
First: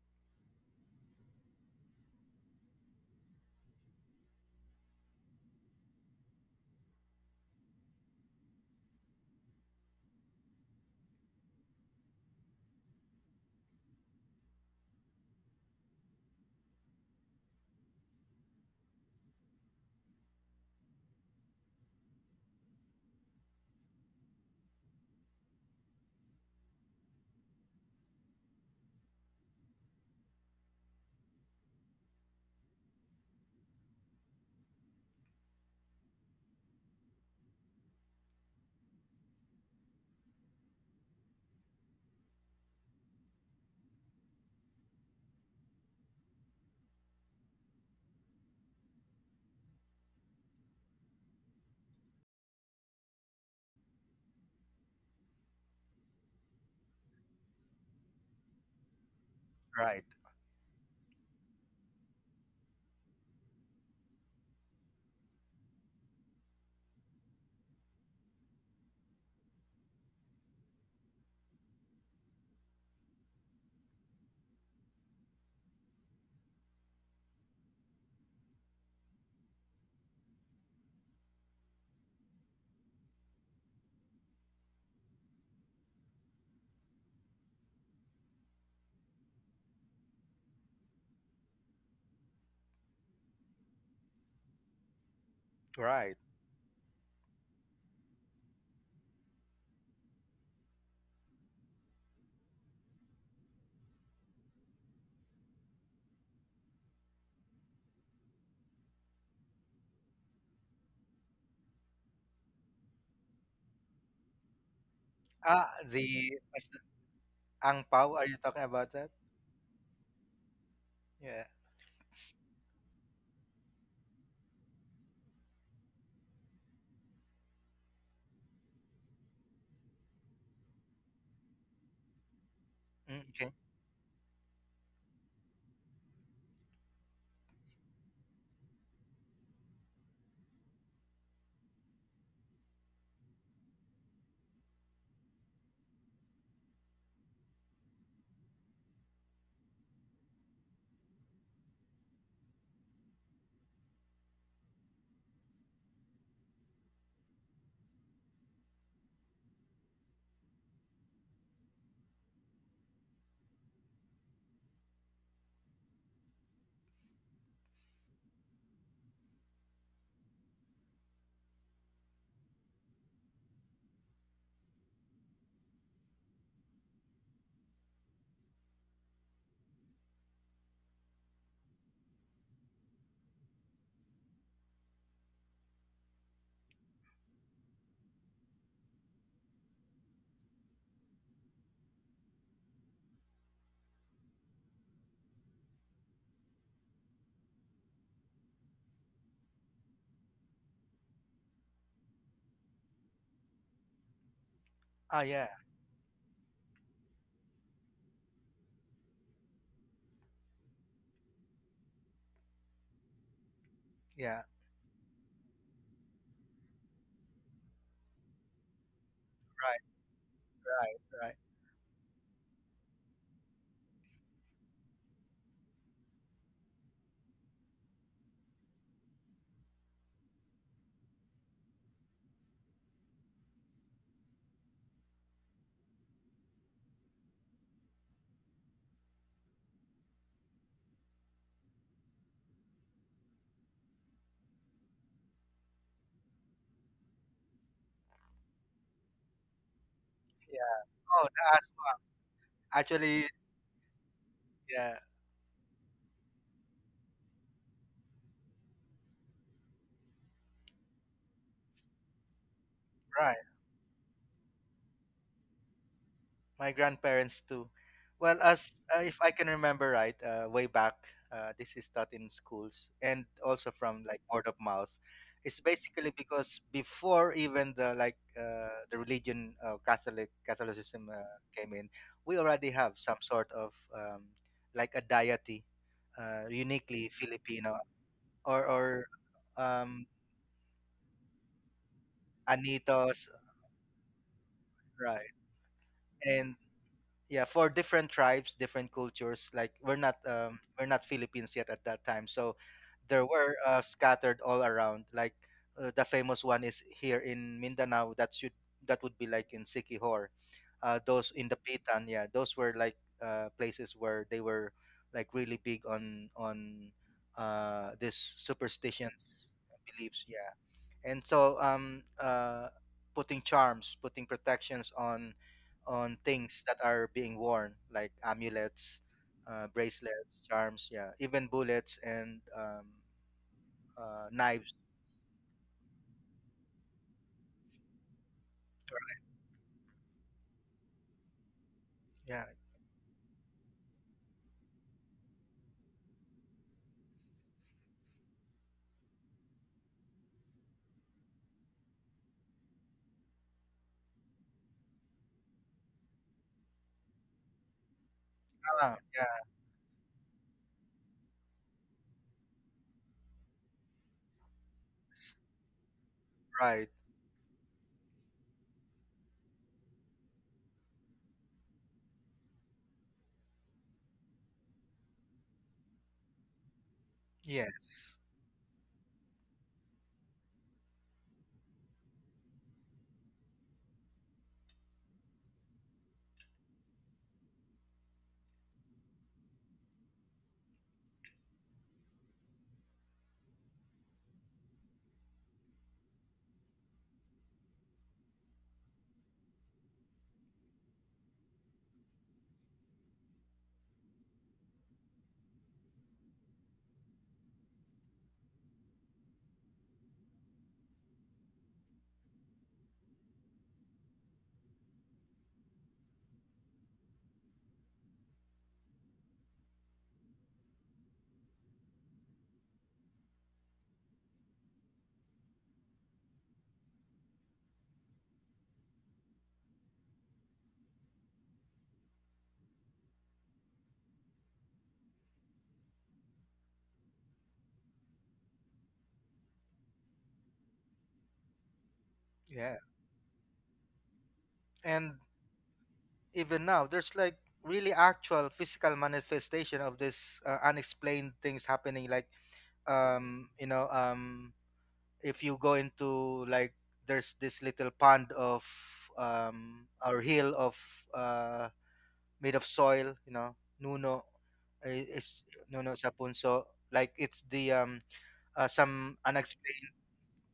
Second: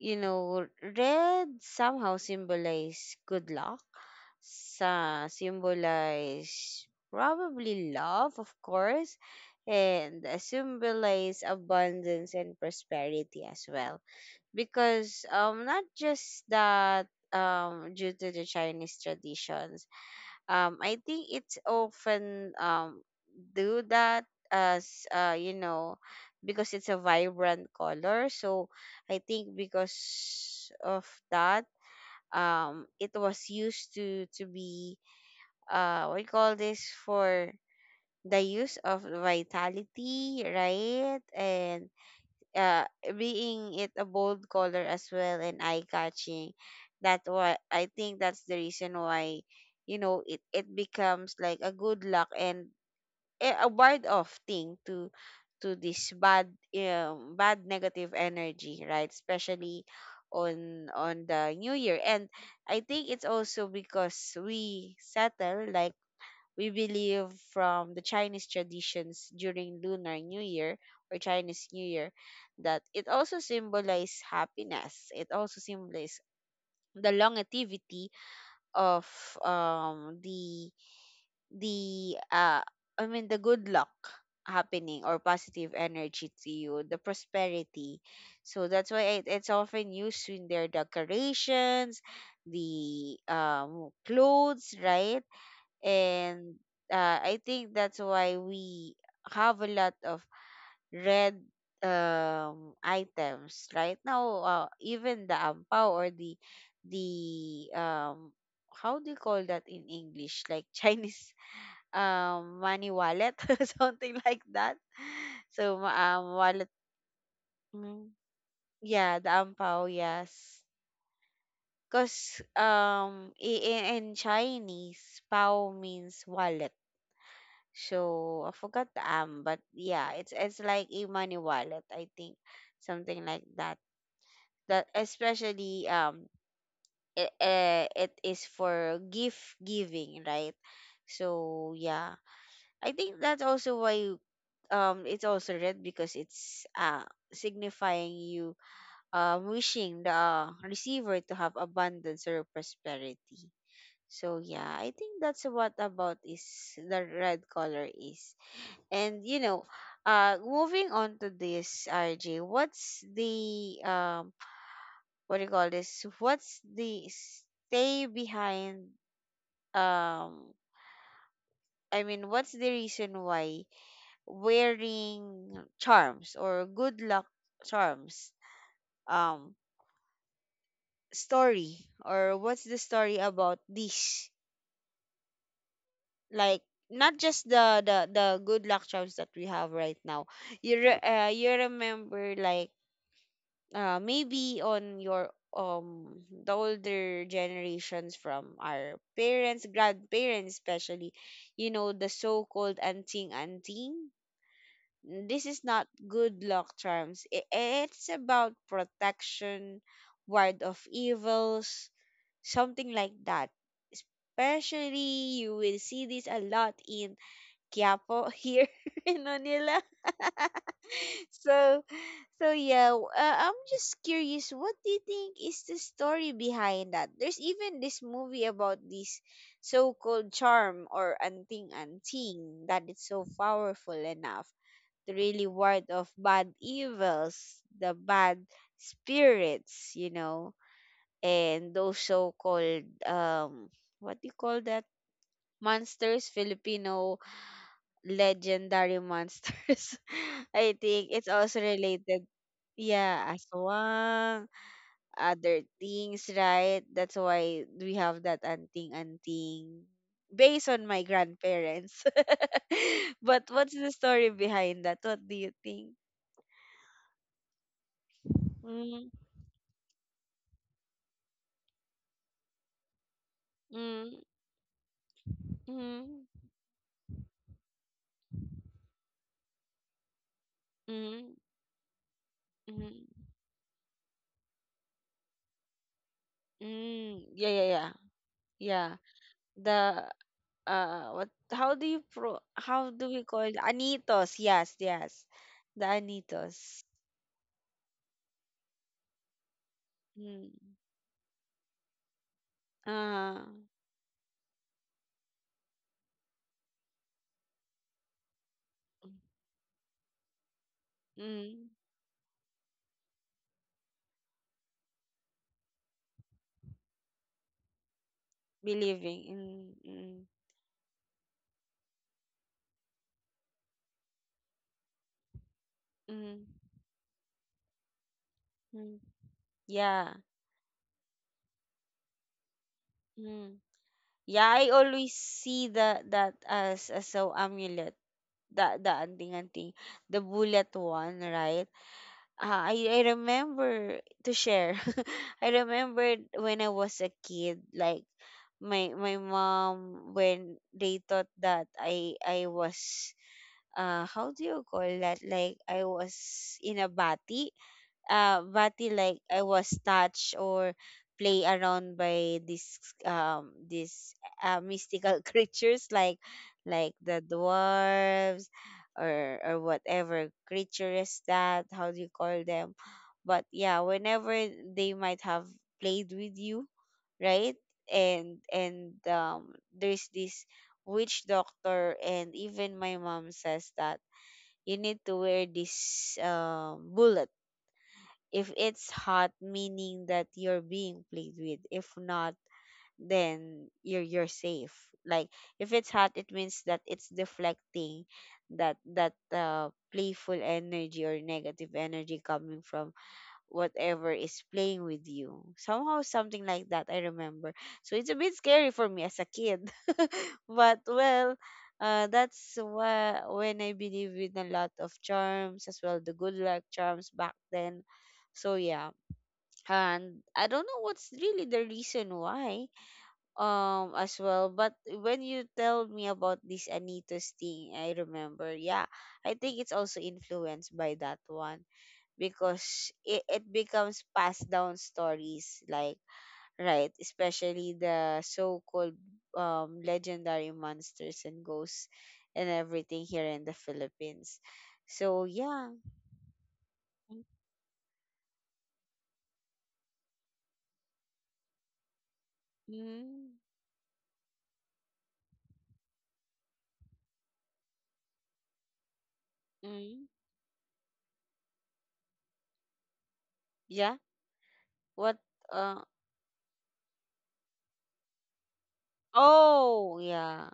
You know, red somehow symbolize good luck. Sa symbolize probably love, of course, and symbolize abundance and prosperity as well. Because not just that, due to the Chinese traditions, I think it's often do that as, uh, you know, because it's a vibrant color. So I think because of that, it was used to be, we call this for the use of vitality, right? And uh being it a bold color as well, and eye catching, that why I think that's the reason why, you know, it becomes like a good luck and a ward off thing to this bad bad negative energy, right? Especially
Right,
on the new year. And I think it's also because we settle like, we believe from the Chinese traditions during Lunar New Year or Chinese New Year that it also symbolizes happiness. It also symbolizes the longevity of the the uh, I mean the good luck happening or positive energy to you, the prosperity. So that's why it, it's often used in their decorations, the clothes, right?
right.
And I think that's why we have a lot of red items right now, even the ampao or the the um how do you call that in English, like Chinese money wallet, something like that.
ah
So
the as
wallet.
the- Ang
Mm,
pao, are you talking about that?
yeah, the ampao, yes.
Yeah.
Because in Chinese, pao means wallet. So I forgot the but yeah, it's like a money wallet, I think, something
Mm,
like
okay.
that. That especially, it, it is for gift giving, right? So yeah, I think that's also why, it's also red, because it's signifying you wishing the receiver to have abundance or prosperity. So yeah, I think that's what about is the red color is. And you know, moving on to this, RJ, what's the what do you call this? What's the stay behind? Um, I mean, what's the reason why wearing charms or good luck charms? Um, story, or what's the story about this? Like not just the good luck charms that we have right now. You you remember like maybe on your the older generations from our parents, grandparents, especially, you know, the so-called anting anting.
Ah,
This
yeah
is not good luck charms. I- it's about protection, ward of evils, something like that,
yeah.
especially you will see this a lot in Quiapo here in Manila.
Right, right, right.
So, so yeah, I'm just curious. What do you think is the story behind that? There's even this movie about this so-called charm or anting anting that it's so powerful enough to really ward off bad evils, the bad spirits, you know, and those so-called what do you call that? Monsters, Filipino legendary monsters. I
Yeah.
think it's
Oh, the
also
aswang
related.
actually.
Yeah, aswang,
Yeah,
other things, right? That's why we have that anting anting based on my grandparents.
right.
But what's the story behind that? What do you think?
My grandparents too. Well, as
Mm,
if I can remember right, way back, this is taught in schools and also from
mm,
like word of mouth. It's
mm,
basically because before even the religion, Catholicism
mm,
came in, we already have
mm,
some sort of like a deity, uniquely
mm. Yeah, yeah,
Filipino
yeah.
or
Yeah.
um,
The what how do you pro How do
Anitos,
we call it? Anitos? Yes, yes.
right?
The
And
anitos.
yeah, for different tribes, different cultures, like
Mm.
we're not Philippines yet at that time. So there
uh
were scattered all around, like the famous one is here in Mindanao that should that would be like in Sikihor, those in the
mm.
Pitan, yeah, those were like places where they were like really big on this
Believing.
superstitions
Mm, mm,
beliefs, yeah. And so putting charms, putting protections on
mm,
things that are being worn like
mm.
amulets,
Yeah.
bracelets, charms, yeah, even bullets and
Mm. Yeah, I
knives,
always see the that as a amulet, the anting anting, the bullet one, right?
yeah.
Ah, I remember to share. I remembered when I was a kid, like my mom, when they thought that I was, how do you call that? Like I was in a bati. Bati,
Ah,
like I was touched or play around by this mystical
yes,
creatures,
right,
like the dwarves, or whatever creature is that, how do you call them? But yeah, whenever they might have played with you, right?
yes,
And there's this witch doctor, and even my mom says that you need to wear this bullet, if it's hot, meaning that you're being played with. If not, then you're safe, like, if it's hot, it means that it's deflecting that playful energy or negative energy coming from whatever is playing with you. Somehow something like that I remember. So it's a bit scary for me as a kid. But well, that's why when I believe in a lot of charms as well, the good luck charms back then. So yeah, and I don't know what's really the reason why, as well, but when you tell me about this Anitos thing, I remember. Yeah, I think it's also influenced by that one, because it becomes passed down stories, like, right? Especially the so-called, legendary monsters and ghosts and
yeah.
everything here in the Philippines.
And
So yeah.
even now there's like really actual physical manifestation of this unexplained things happening, like
Mm.
you know, if you go into like there's this little pond of
Mm.
or hill of uh made of soil, you know.
Yeah.
Nuno I-
What?
is
uh
Nuno sapunso like it's the some unexplained
oh, yeah.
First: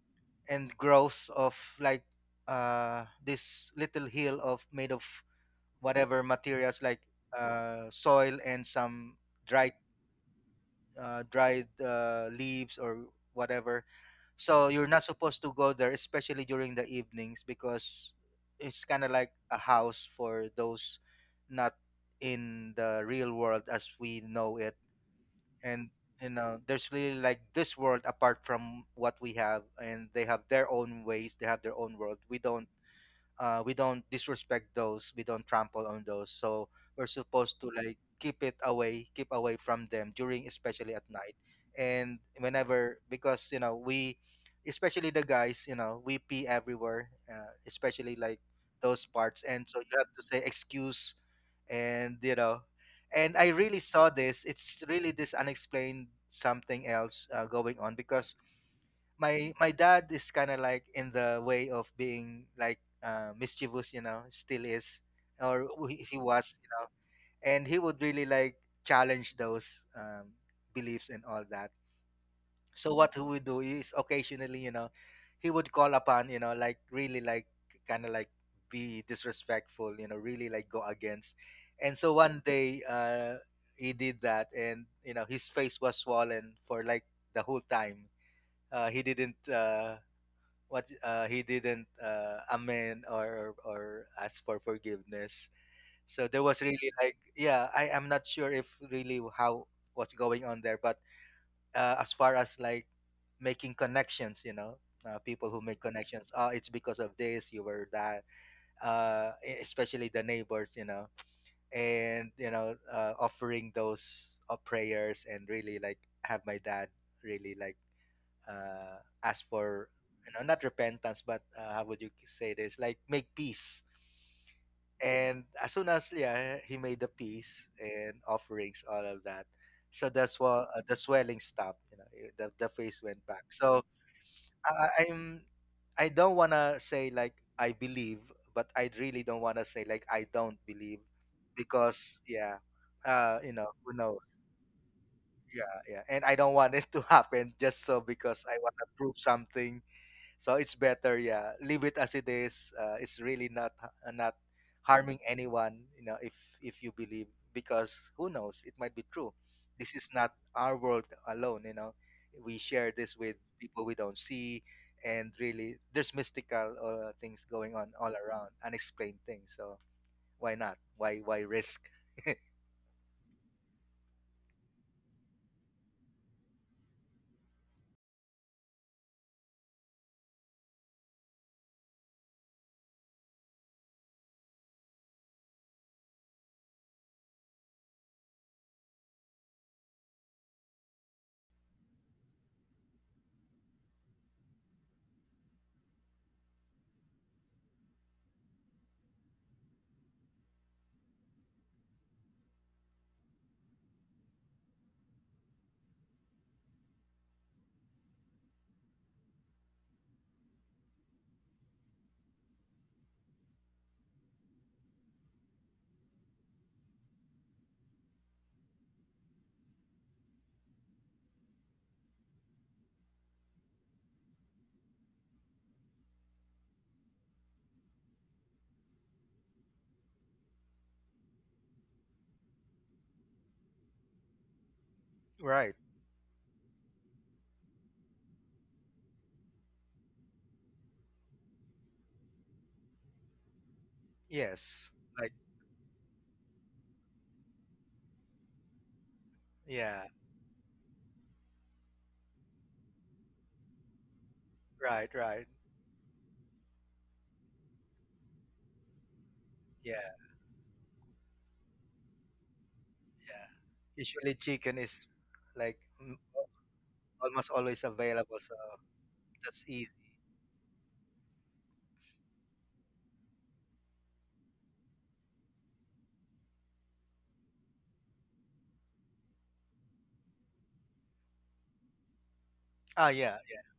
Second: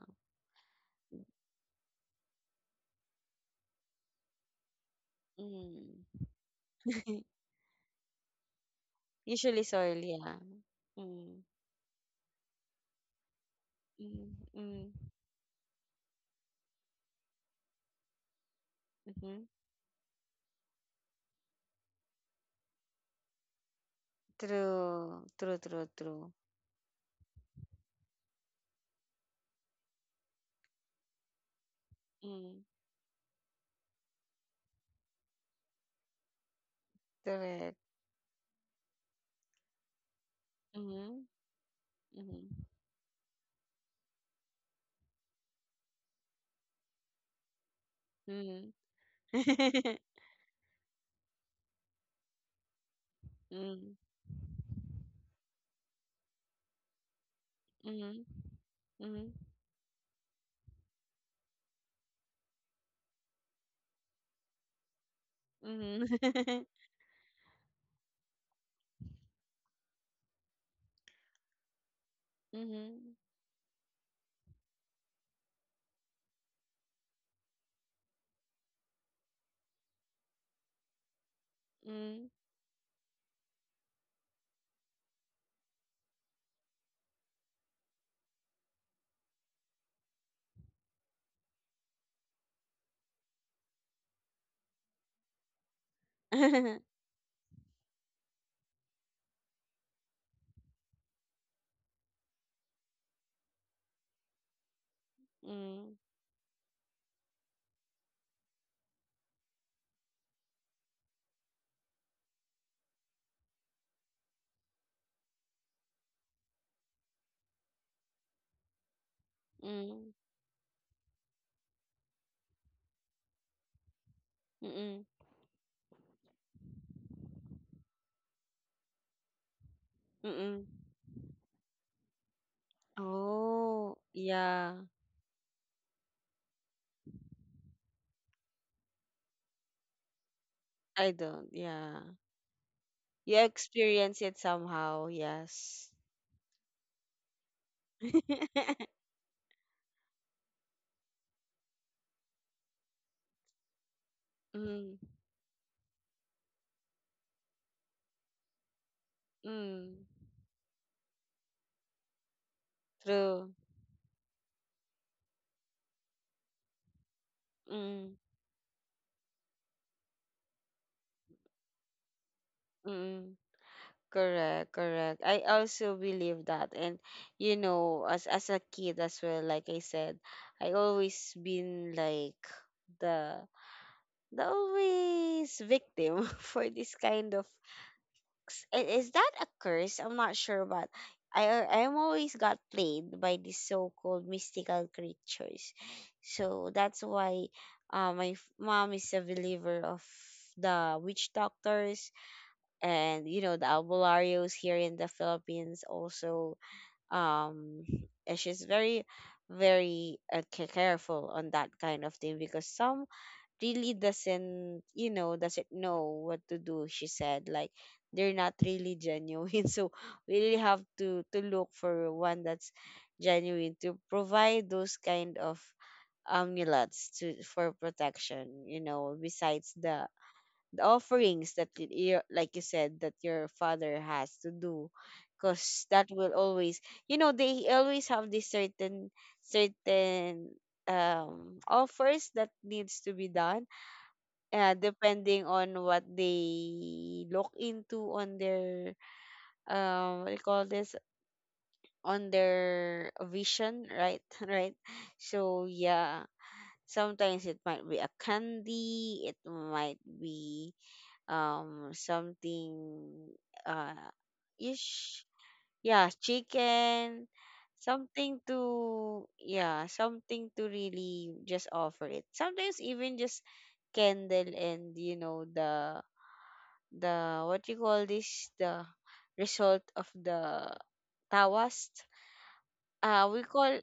and growth of like this little hill of made of
Mm.
whatever materials like soil and some
Usually
dried
soil, yeah. Mm.
leaves or whatever.
Mm.
So you're
Mm.
not supposed to go there, especially during the evenings, because it's kind of like
Mm-hmm.
a house for those not in the real world as we know it.
True, true, true,
And
true.
you know, there's really like this world apart from what we have, and they have their own ways, they have their own world. We
Mm.
don't, we don't disrespect those, we don't trample on those. So we're supposed to
Correct.
like keep it away, keep away from them during, especially at
Mm-hmm.
night. And
Mm-hmm.
whenever, because you know, we, especially the guys, you know, we pee everywhere, especially like
Mm.
those parts, and so you have to say excuse. And you know, and I really
Mm.
saw this, it's really this unexplained something else going on.
Mhm.
Because
Mhm.
my dad is kind of like in the way of being like mischievous, you know, still is,
Mhm.
he was, you know, and he would really like challenge those beliefs and all that. So what
Mhm.
he would do is occasionally, you know, he would call upon, you know, like really like kind of like be disrespectful, you know, really like go against. And so
Mm.
one day he did that, and you know, his face was swollen for like the whole time. He didn't what he didn't amend or ask for forgiveness. So there was really like, yeah, I am not sure if really how what's going on there, but as far as like making connections, you know, people who make
Mm.
connections, oh, it's because of this, you were that, especially the neighbors, you know, and you know, offering those prayers and really like have my dad really like uh, ask for,
Mm.
you know, not repentance but, how would you say this, like make peace.
Mm-mm.
And as soon as, yeah, he made the peace and offerings, all of that. So that's
Mm-mm.
what, the swelling stopped, you know, the face went back. So
Oh,
I,
yeah.
I- i'm I don't want to say like I believe, but I really don't want to say like I don't believe,
I don't. Yeah.
because, yeah,
You
you know, who
experience
knows.
it somehow.
Yeah,
Yes.
yeah, and I don't want it to happen just so because I want to prove something. So it's better, yeah, leave it as it is. It's really not not
Mm.
harming anyone, you know. If you believe, because who knows, it might be true. This
Mm.
is not our world alone, you know, we share this with
True.
people we don't see. And really there's mystical things going on all
Mm.
around, unexplained things. So why not, why risk?
Mm. Correct, correct. I also believe that. And you know, as a kid as well, like I said, I always been like the the always victim for this kind of, is that a curse? I'm not sure, but I'm always got played by these so-called mystical creatures. So that's why, mom is a believer of the witch doctors, and you know the albularyo's here in the Philippines also, um she's very careful on that kind of thing, because some really doesn't know what to do, she said, like they're not really genuine. So we really have to look for one that's genuine to provide those kind of amulets to for protection, you know, besides the offerings that, your, like you said, that your father has to do,
Right.
because that will always, you know, they always have this certain offers that needs to be done,
Yes, like,
depending on what they look into on their,
yeah,
what do you call this, on their vision, right? Right.
right, right.
So yeah, sometimes it might be a candy, it might
Yeah,
be, something.
yeah,
uh
usually chicken is
Ish.
like
Yeah,
m-
chicken.
almost always
Something
available, so
to,
that's
yeah,
easy.
something to really just offer it, sometimes even just candle. And you know, the what you call this, the result of the tawas.
Ah, yeah,
We
yeah,
call,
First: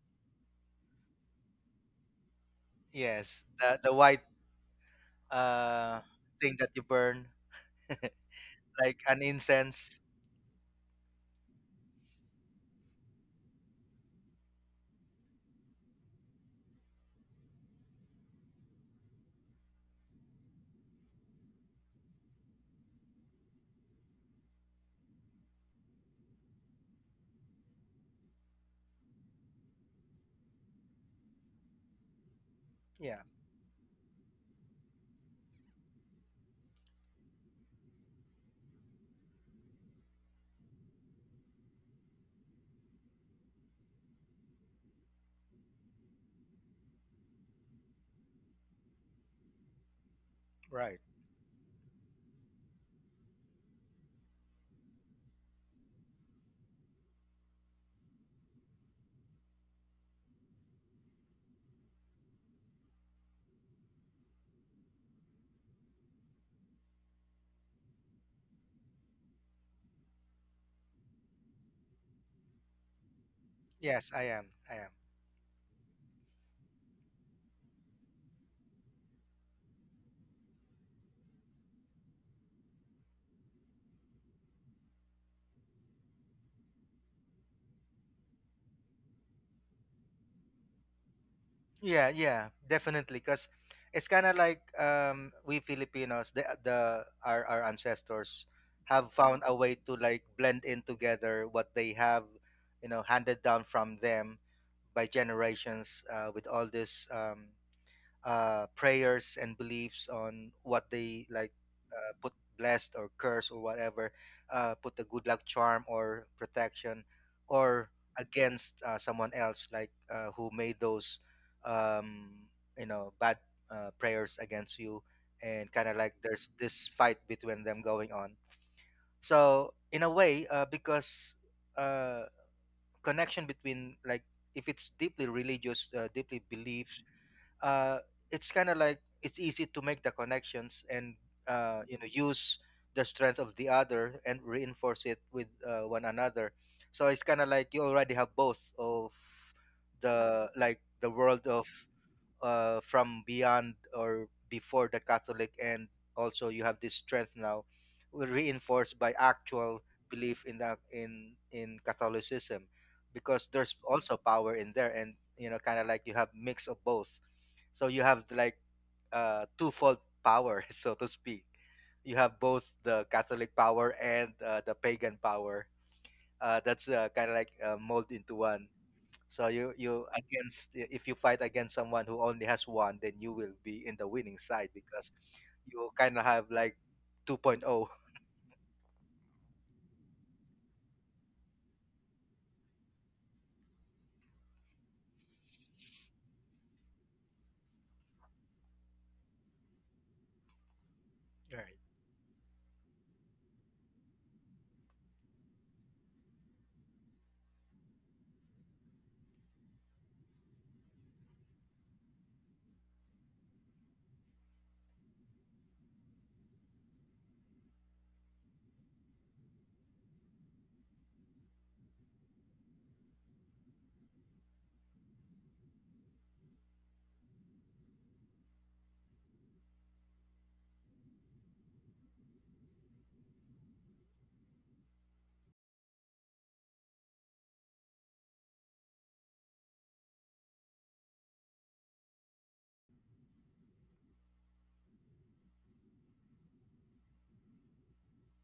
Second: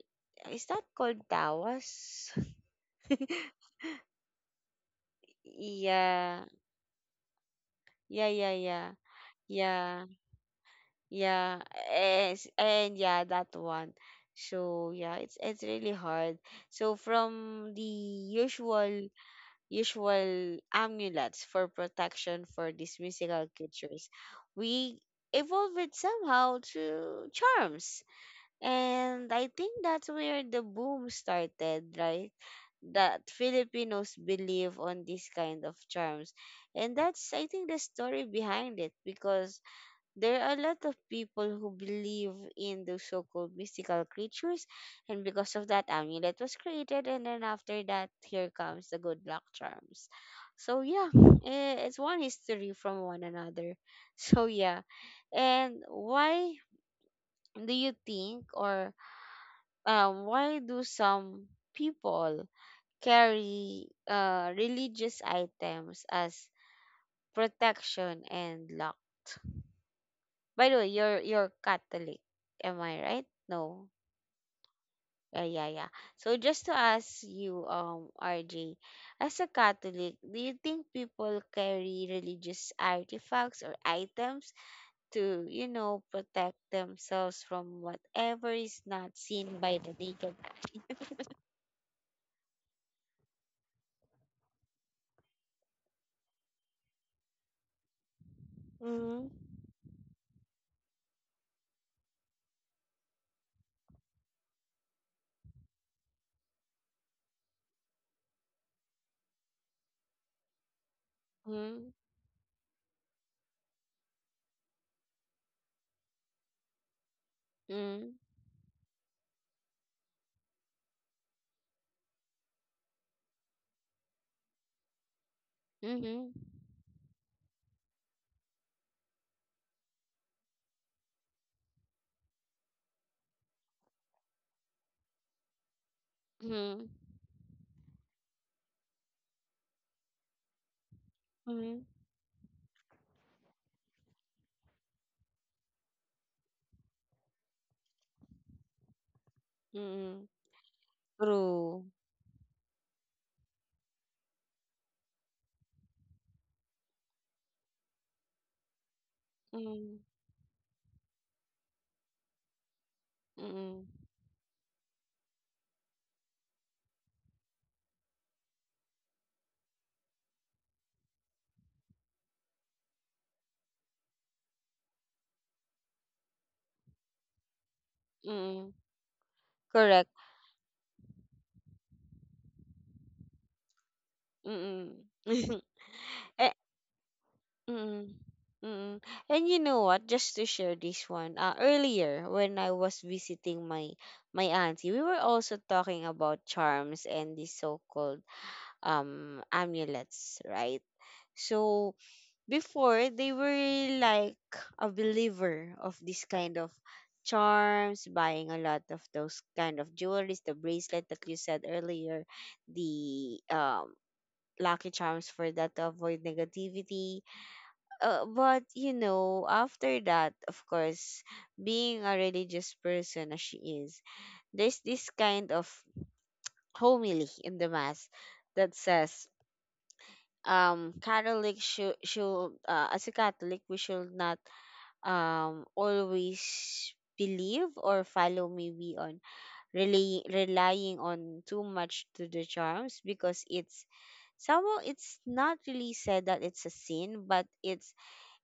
is that called tawas?
yes. The white uh
Yeah,
thing that you burn,
yeah, yeah. Yeah,
like an incense.
yeah. Yeah, yes, and yeah, that one. So yeah, it's really hard. So from the usual amulets for protection for these mystical creatures, we evolved it somehow to charms. And I think that's where the boom started, right?
Yeah,
That Filipinos believe on this kind of charms. And that's, I think, the story behind it, because there are a lot of people who believe in those so called mystical creatures, and because of that, amulet was created, and then after that, here comes the good luck charms. So
right.
yeah, eh, it's one history from one another. So yeah, and why do you think, or, why do some people carry, religious items as protection and luck? By the way, you're Catholic, am I right? No.
Yes, I am. I am.
Yeah, yeah, yeah. So just to ask you, RJ, as a Catholic, do you think people carry religious artifacts or items to, you know, protect themselves from whatever is not seen by the naked eye?
Yeah, yeah, definitely. Cause it's kind of like, we Filipinos, the our ancestors have
Mm-hmm.
found a way to like blend in together what they have, you know, handed down from them by generations, with all this prayers and beliefs on what they like
Mm,
put blessed or curse or whatever, put a good luck charm or protection, or
hmm,
against someone else, like who made those, um, you know, bad prayers against you, and kind of like
mm-hmm,
there's this fight between them going on. So in a way, because uh, connection between, like, if it's deeply religious, deeply
mm-hmm,
beliefs, uh, it's kind of like it's easy to make the connections, and
mm-hmm,
you know, use the strength of the other and reinforce it with one another. So it's kind of like you already have both of
mm-hmm.
the, like, the world of,
True.
from beyond or before the Catholic, and also you have this strength now, were reinforced by actual
Mm,
belief in the in Catholicism, because there's
mm,
also power in there, and you know, kind of like you have mix of both. So you have like, twofold power, so to speak. You have both the Catholic power and, the pagan power that's, kind of like mold into one.
mm,
So you
correct.
against, if you fight against someone who only has one, then you will be in the winning side, because
Mm-mm.
you kind of have like 2.0.
Mm. Mm. And you know what? Just to share this one. Earlier when I was visiting my auntie, we were also talking about charms and the so-called, amulets, right?
Right.
So before, they were like a believer of this kind of charms, buying a lot of those kind of jewelries, the bracelet that you said earlier, the, lucky charms for that to avoid negativity, but you know, after that, of course, being a religious person as she is, there's this kind of homily in the mass that says, Catholic should, as a Catholic we should not, always believe or follow, maybe on, relying on too much to the charms, because it's somehow, it's not really said that it's a sin, but it's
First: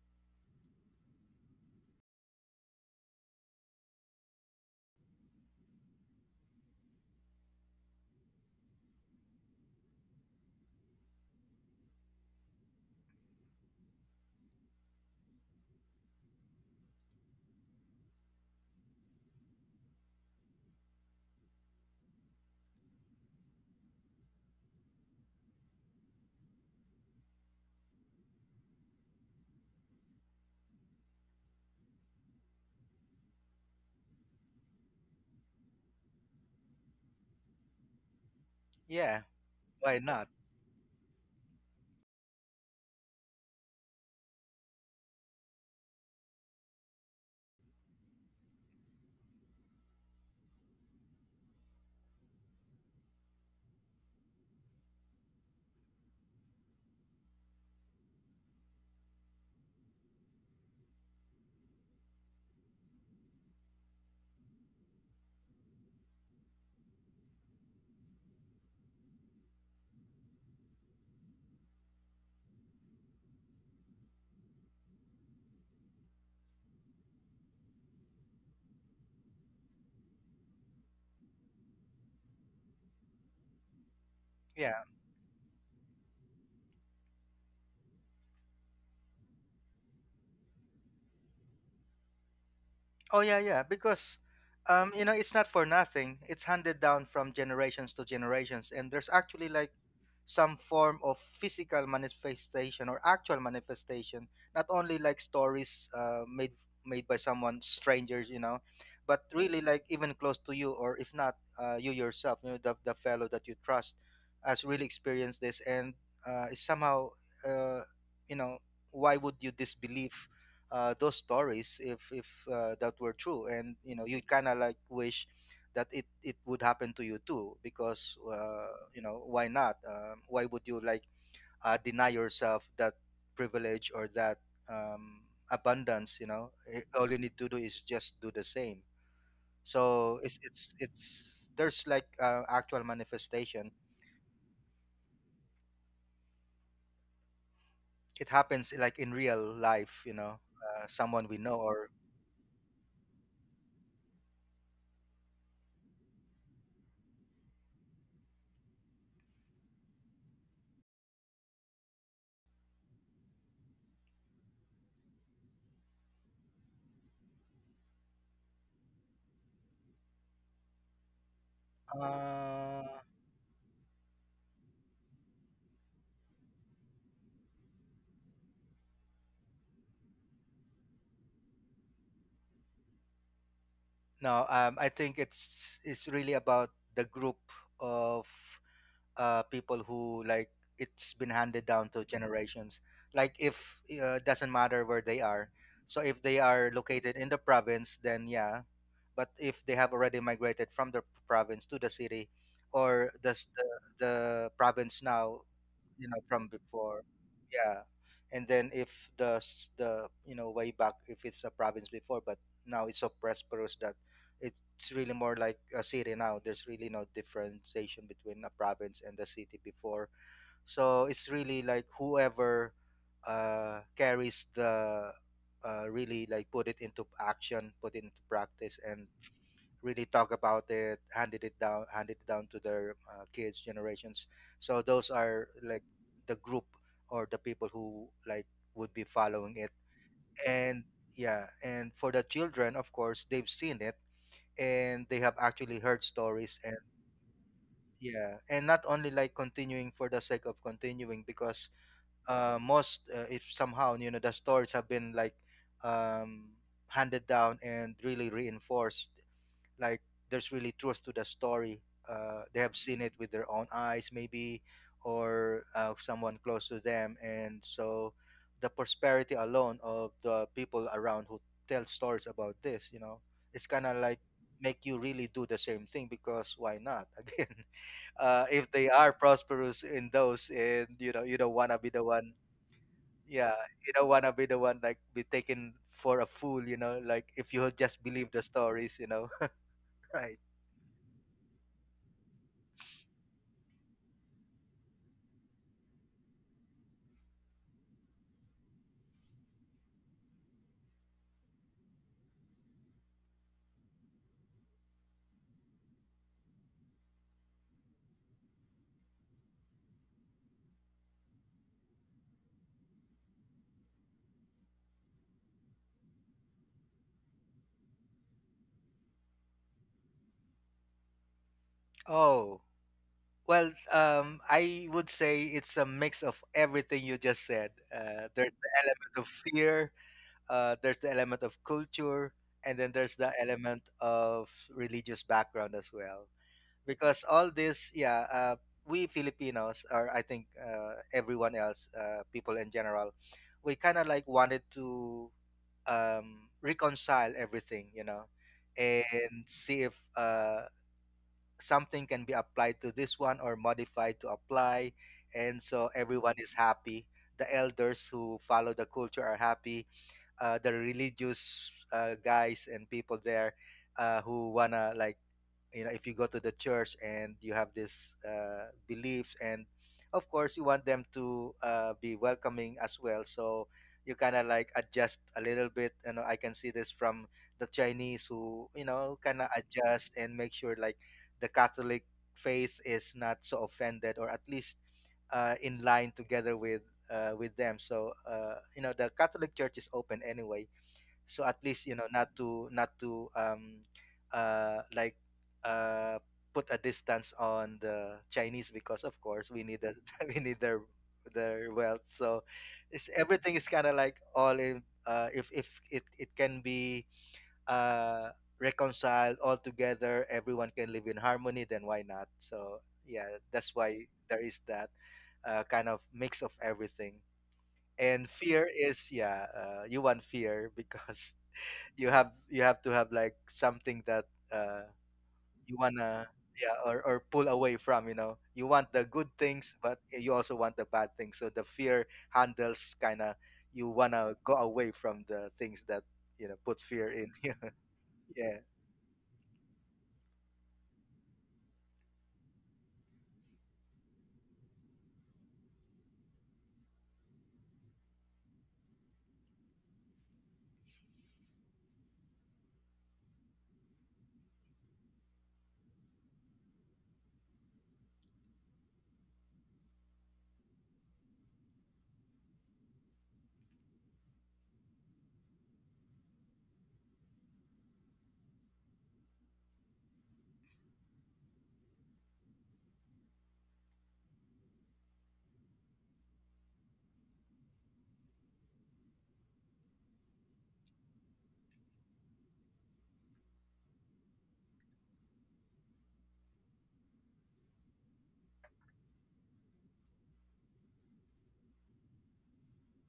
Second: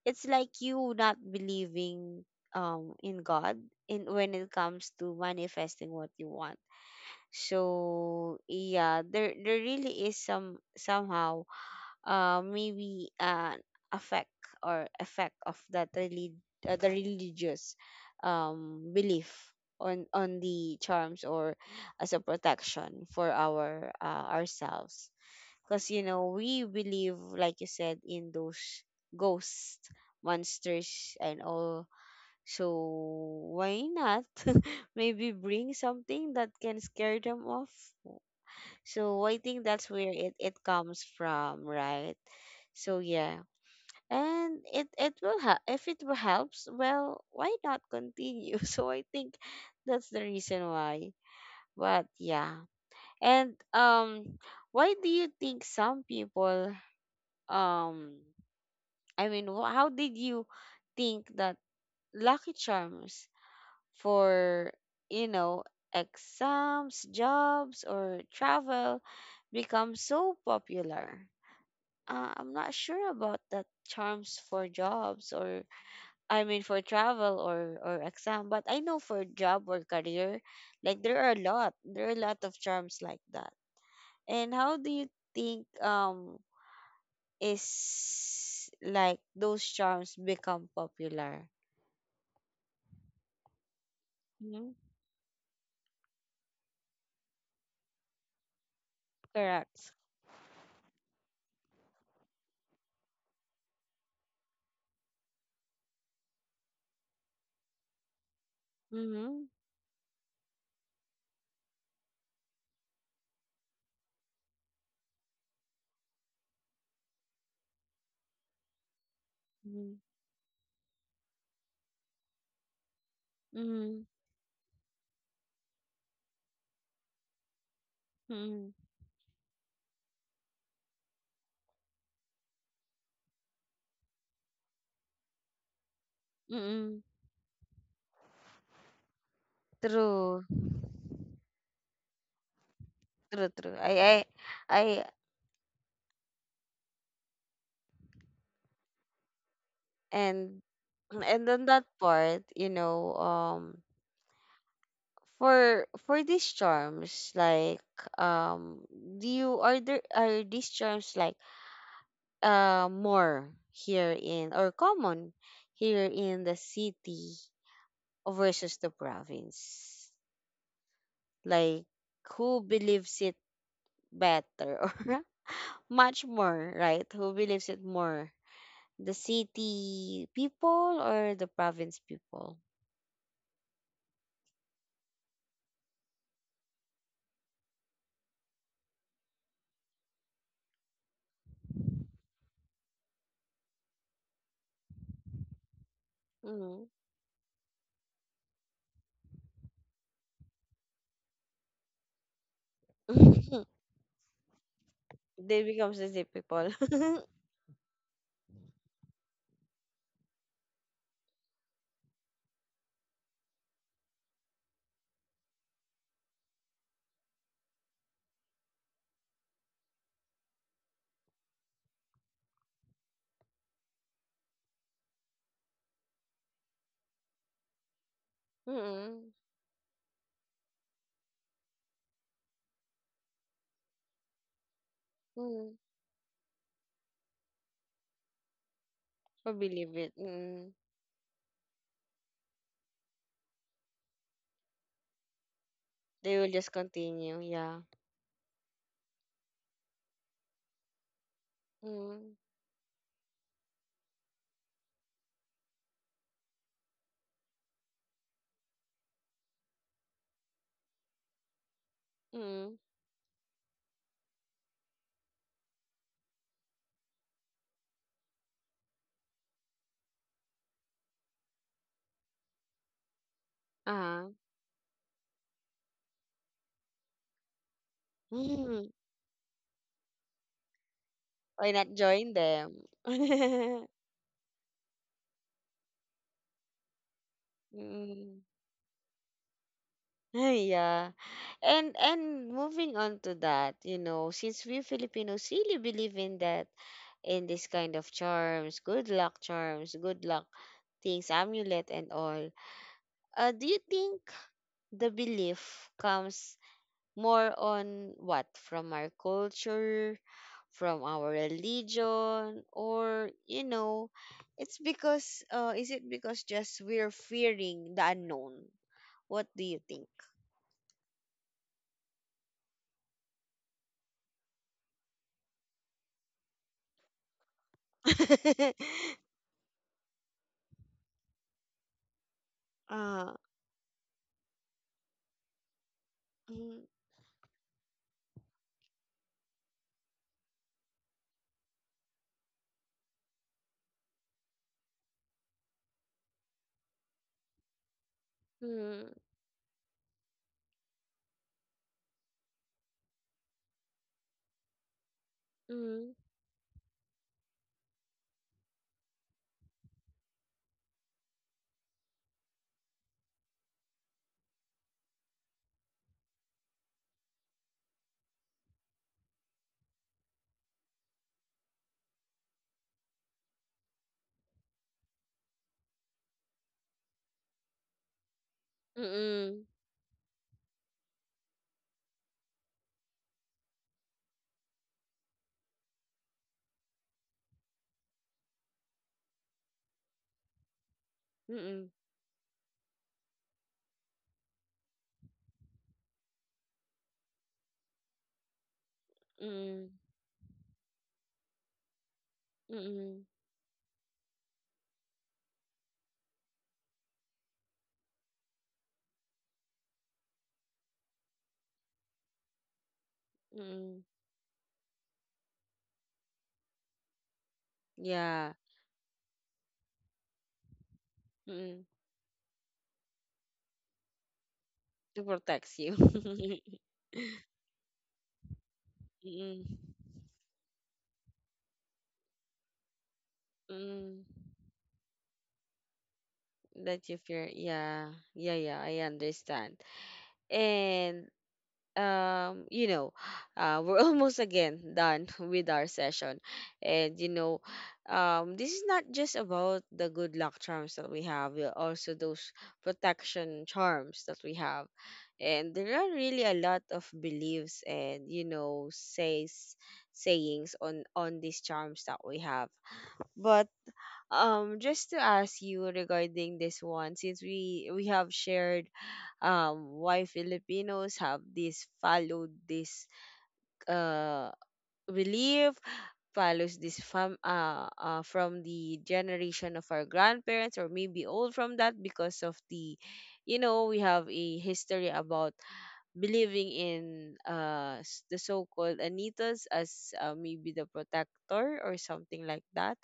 it's like you not believing, in God, in when it comes to manifesting what you want. So yeah, there really is some, somehow, maybe an effect or effect of that, the religious, belief on the charms or as a protection for our, ourselves, because, you know, we believe, like you said, in those ghosts, monsters, and all. So why not? Maybe bring something that can scare them off.
Yeah,
So I think that's
why
where
not?
it comes from, right? So yeah. And it will help. If it will helps, well, why not continue? So I think that's the reason why. But yeah. And, why do you think some people, um I mean, how did you think that lucky charms for, you know, exams, jobs, or travel become so popular? I'm not sure about that, charms for jobs, or I mean for travel or exam, but I know for job or career, like, there are a lot of charms like that. And how
Yeah.
do you think, is like those charms become popular?
Oh yeah, yeah. Because,
Mm-hmm.
you know, it's not for nothing. It's handed down from generations to generations, and there's actually like
Correct.
some form of physical manifestation or actual manifestation, not only like stories made by someone, strangers, you know, but
Mm-hmm.
really like even close to you, or if not, you yourself, you know, the fellow that you trust has really experienced this, and is somehow, uh, you know, why would you
Mm-hmm.
disbelieve those stories, if that were true? And you
Mm-hmm.
know, you kind of like wish that it would happen to you too, because,
Mm-hmm.
you know, why not? Why would you like deny yourself that privilege, or that, um, abundance, you know. Eh,
Mm-hmm.
all you need to do is just do the same. So it's
True,
there's like actual
true,
manifestation,
true. I,
it happens like in real life, you know,
and
someone we
And
know,
on that
or
part, you know, for these charms, like, um, do you, are there, are these charms like, more here in, or common here in the city versus the province? Like, who
uh,
believes it better, or much more, right? Who believes it more? The city people or the province people?
no, I think it's really about the group of people who, like, it's been handed down to generations. Like if, doesn't matter where they are. So if they are
Mm.
located in the province, then yeah. But if they have already migrated from the province to the city, or does the the province now,
They become
you
the
know,
city
from
people.
before, yeah. And then if the s- the you know, way back, if it's a province before, but now it's so prosperous that it's really more like a city now, there's really no differentiation between a province and the city before. So it's really like, whoever carries the, really like, put it into action, put it into practice, and
Mm.
really talk about it, handed it down to their kids generations. So those are
Mm.
like
Who
the group, or the people who like would be following it.
believe it? Mm.
And yeah, and for the children, of course, they've seen it, and they have actually heard
They will
stories,
just
and
continue, yeah.
yeah, and not only like continuing for the sake of continuing, because
Mm.
most, if somehow, you know, the stories have been like, um, handed down and really reinforced, like there's really truth to the story. They have
Mm.
seen it with their own eyes, maybe, or someone close to them. And so the prosperity alone of the people around who tell stories about this, you know, it's kind of like,
Uh-huh.
make you really do the same thing. Because why not? Again, if they
Mm.
are prosperous in those, and you know, you don't wanna
Why
be
not
the one,
join them?
yeah, you don't wanna be the one, like, be taken for a fool, you know, like if you just believe the
Mm.
stories, you know, right?
Yeah. And moving on to that, you know, since we Filipinos really believe in that, in this kind of charms, good luck things, amulet and all. Do you think the belief comes more on what? From our culture, from our religion, or, you know, it's because, is it because just we're fearing the unknown? What do you think?
Oh, well, I would say it's a mix of everything you just said. There's the element of fear, there's the element of culture, and then there's the
Ah,
element of religious background as well.
hmm,
Because all this, yeah, we Filipinos, or I think everyone else, people in general, we kind of like wanted to, reconcile everything, you know,
mm,
and see if something can be applied to this one or modified to apply, and so
mm,
everyone is happy. The elders who follow the culture are happy, the religious guys and people there, who wanna like, you know, if you go to the church and you have this, beliefs, and of course you want them to, be welcoming as well. So you kind of like adjust a little bit, you know. I can see this from the Chinese, who, you know, kind of
mm,
adjust and make sure like the Catholic faith is not so offended, or at least, in line together with, with them. So, you know, the Catholic church is open anyway, so at
mm,
least, you
mm,
know, not to not to, like, uh put a distance on the Chinese, because of course
mm,
we need
mm.
the we need their wealth. So it's
Mm,
everything is kind of like all in. If it, it can be, uh reconciled all together, everyone can live in harmony, then why not? So yeah, that's why
mm.
there is that, kind of mix of everything. And
Yeah.
fear is, yeah, you want fear because
Mm.
you have, you have to have like something that, uh
To
you
protects you.
wanna, yeah, or pull away from, you know. You want the good
Mm,
things, but you also want the bad things, so the fear handles, kind of, you
mm.
wanna go away from the things that, you know, put fear
That you
in you.
fear. Yeah.
Yeah.
Yeah, yeah, I understand. And, you know, we're almost again done with our session. And you know, this is not just about the good luck charms that we have, we also those protection charms that we have, and there are really a lot of beliefs and, you know, says sayings on these charms that we have. But, just to ask you regarding this one, since we have shared, why Filipinos have this, followed this, uh, belief, follows this from, from the generation of our grandparents, or maybe old from that, because of the, you know, we have a history about believing in, the so-called anitas as, maybe the protector or something like that.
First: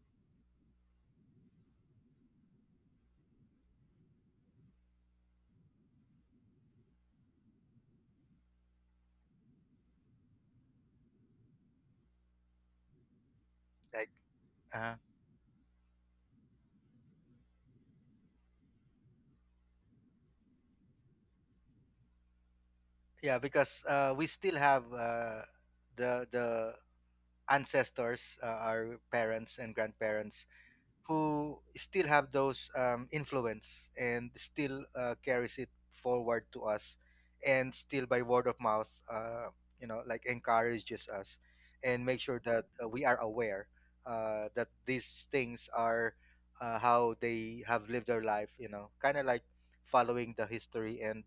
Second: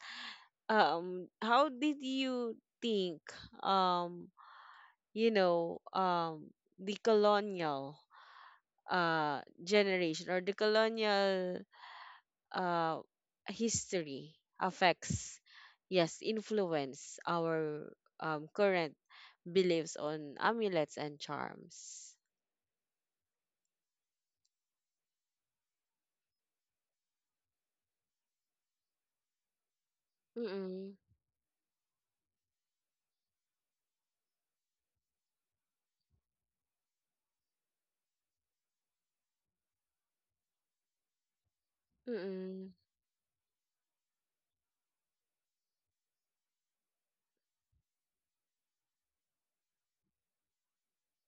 How did you think, um you know, the colonial, generation, or the colonial, uh,
Like
history
uh
affects, yes, influence our, current beliefs on amulets and charms.
yeah, because we still have the ancestors, our parents and grandparents,
Mm-mm.
who still have those, influence, and still carries it forward to us, and still by word of mouth, you know, like encourages us, and make sure that,
Mm-mm.
we are aware that these things are, how they have lived their life, you know, kind of like following the history. And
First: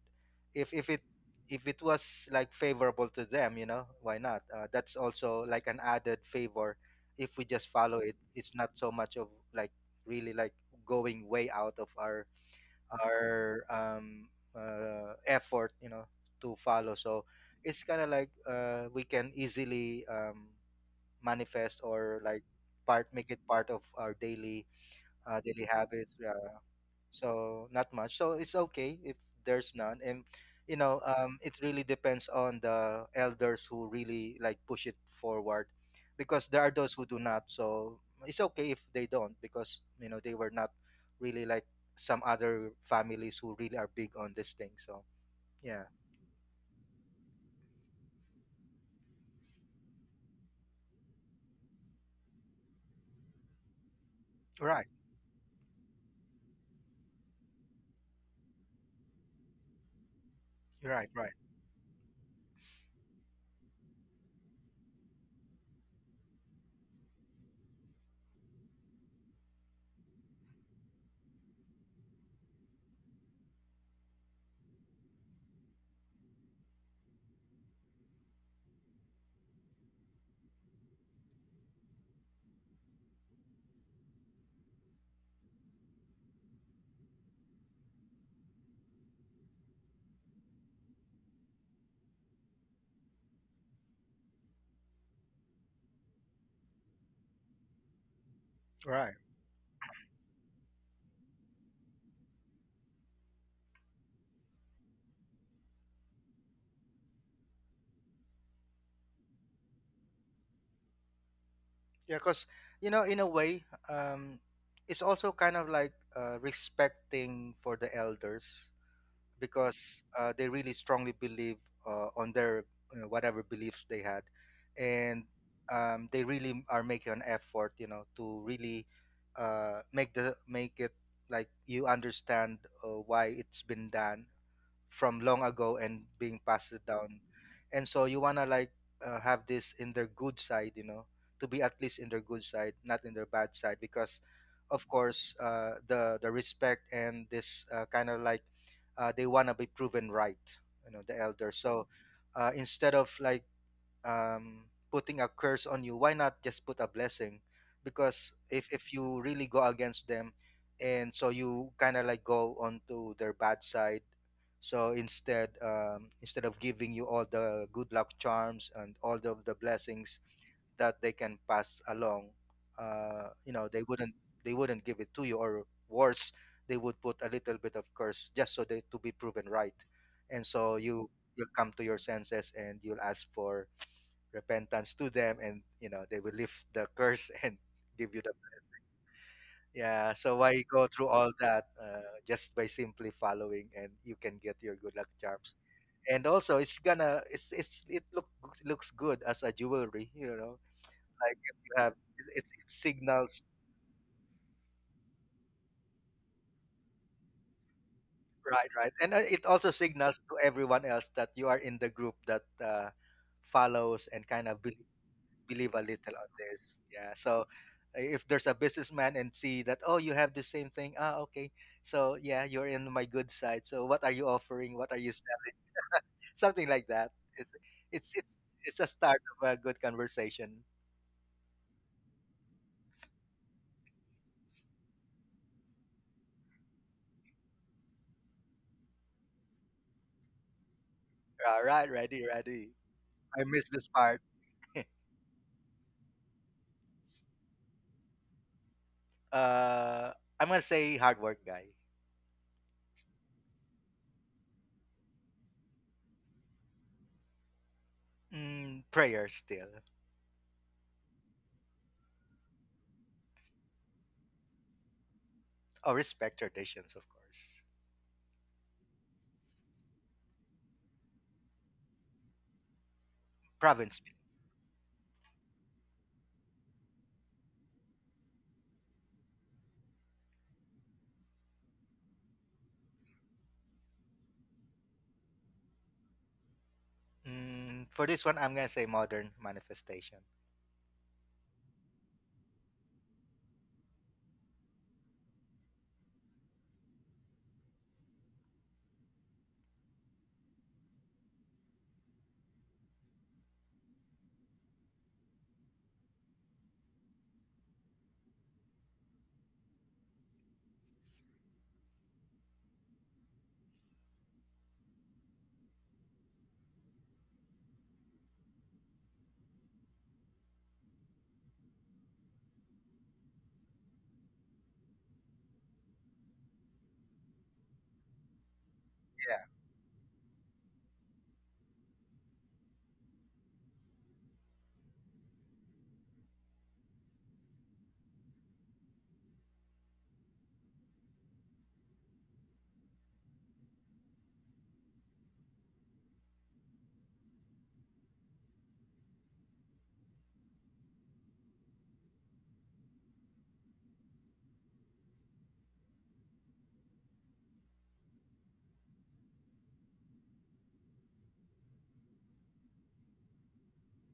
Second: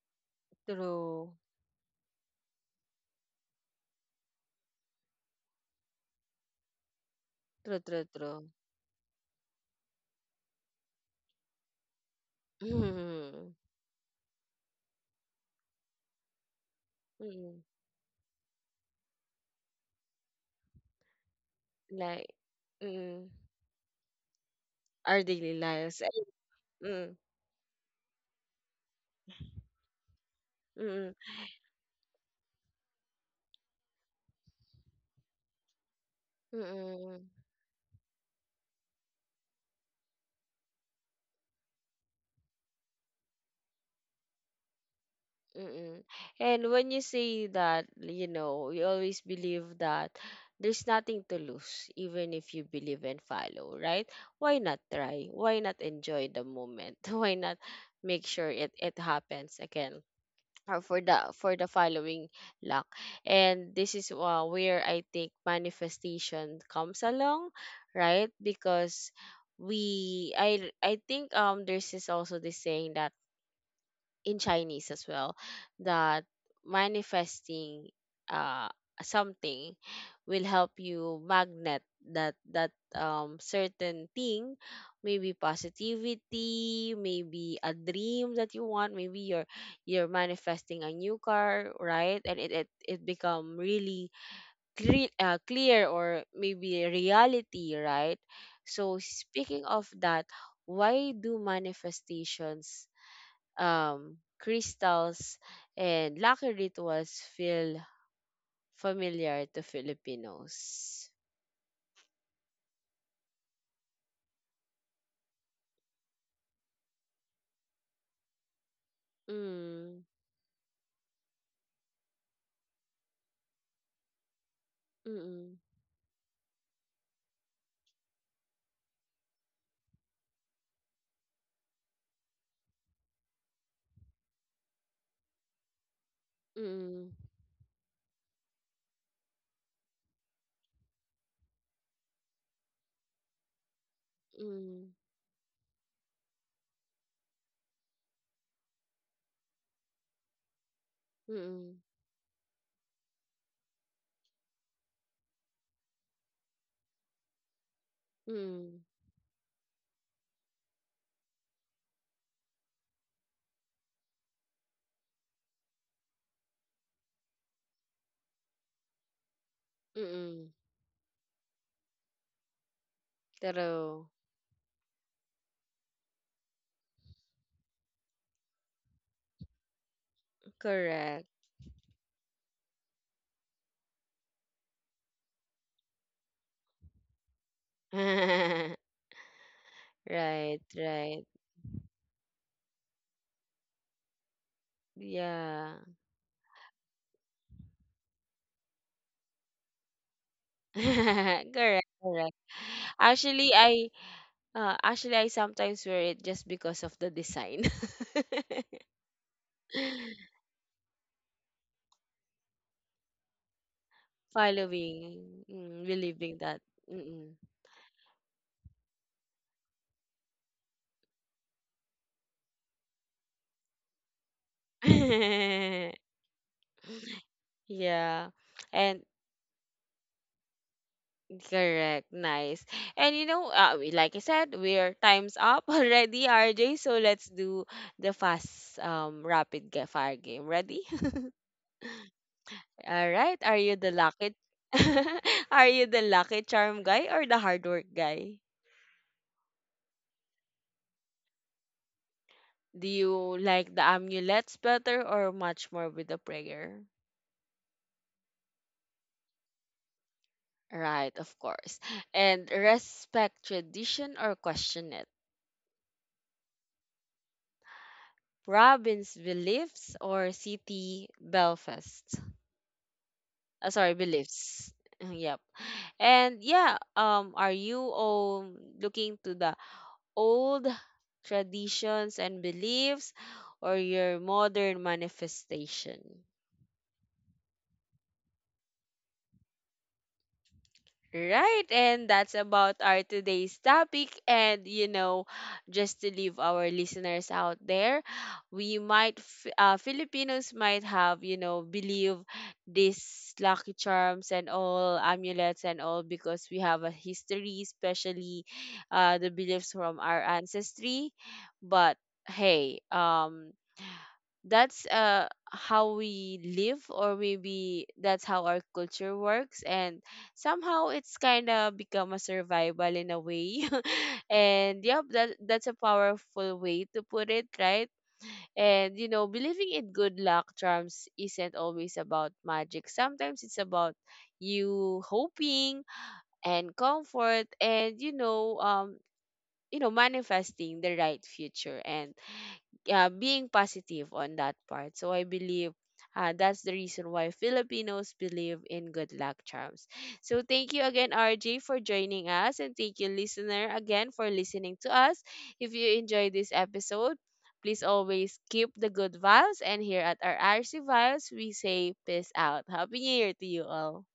if it,
True.
if it was like favorable to them, you know, why not? That's also like an added favor, if we just
True,
follow
true,
it.
true.
It's not so much of like really like going way out of our,
Mm-mm.
our um effort, you know, to follow. So
Mm-mm.
it's kind of like, we can easily, manifest, or
Like,
like, part,
mm-mm.
make it part of our daily,
Our daily
daily
lives.
habits, yeah.
Eh, mm-mm.
So not much, so it's okay if there's none. And you know,
Mm-mm.
it really depends on the elders who really like push it forward, because there are those who do
Mm-mm.
not. So it's okay if they don't, because you know, they were not really like some other families who really are big on this thing, so yeah.
Mm-mm. And when you say that, you know, you always believe that there's nothing to lose, even if you believe and follow, right? Why not
Right,
try? Why not enjoy the moment? Why not make sure it happens again? For
right.
the
Right,
for the following luck, and this is, where I think manifestation comes along, right? Because we I think, there's, is also this saying that in Chinese as well, that manifesting, uh something will help you magnet that, certain thing, maybe positivity, maybe a dream that you want, maybe you're manifesting a new car, right? And it become really clear, clear, or maybe reality, right? So
right.
speaking of that, why do manifestations, crystals, and lucky rituals feel familiar to Filipinos?
Yeah, because you know, in a way, um it's also kind of like, respecting for the elders,
Mm,
because they really strongly believe on their, whatever beliefs they had, and,
mm,
they really are making an effort, you know, to really, make the, make it like you understand why it's been done from long ago and being passed
mm,
down. And so you want to like, have this in their good side, you know, to be at least in their good side, not in their bad side, because of
mm,
course, the respect, and this, kind of like, they want to be proven right, you know, the elders.
mm,
So, instead of like, um, putting a curse on you, why not just put a blessing? Because
mm,
if you really go against them, and so you kind of like go onto their bad side. So instead, instead of giving you all the good luck charms and all the blessings
mm.
that they can pass along, you know, they
True.
wouldn't, they wouldn't give it to you, or worse, they would put a little bit of curse just so they to be proven right, and so you,
Correct.
you'll come to your senses and you'll ask for repentance to them, and you know they will lift the curse and give you the, yeah. So
Right,
why go through
right.
all that, just by simply following, and you can get your good luck charms.
Yeah.
And also it's gonna, it look, looks good as a jewelry, you know, like if you
Correct,
have
correct.
it, it signals.
Actually, I sometimes wear it just because of the design.
Right, right. And, it also signals to everyone else that you are in the group that, follows and kind of believes,
Following,
believe a
mm,
little on
believing that.
this. Yeah. So, if there's a businessman and see that, oh, you have the same thing. Ah, okay. So yeah, you're in my good side. So what are you offering? What are you selling? Something like that. It's it's
Yeah.
it's, it's a
And
start of a good conversation.
correct. Nice. And you know, we, like I said, we're time's up already, RJ. So let's do the fast, rapid fire game, ready?
All right, ready, ready.
All right,
I
are
missed
you
this
the
part.
lucky are you the lucky charm guy or the hard work guy?
Uh, I'm gonna say hard work guy.
Do you like the amulets better or much more with the prayer,
Mm, prayer still.
right? Of course. And respect tradition or question it?
Or respect traditions, of course.
Robin's beliefs or city Belfast. Sorry,
Province.
beliefs. Yep. And yeah, are you, looking to the old traditions and beliefs or your modern manifestation?
Mm, for this one, I'm gonna say modern manifestation.
Right, and that's about our today's topic. And you know, just to leave our listeners out there, we might, Filipinos might have, you know, believe these lucky charms and all amulets and all because we have a history, especially, the beliefs from our ancestry. But hey, that's how we live, or maybe that's how our culture works, and somehow it's kind of become a survival in a way, and yep, that's a powerful way to put it, right? And you know,
Yeah.
believing in good luck charms isn't always about magic. Sometimes it's about you hoping and comfort, and you know, manifesting the right future, and, being positive on that part. So I believe, that's the reason why Filipinos believe in good luck charms. So thank you again, RJ, for joining us. And thank you, listener, again for listening to us. If you enjoyed this episode, please always keep the good vibes. And here at our RC Vibes, we say peace out. Happy New Year to you all.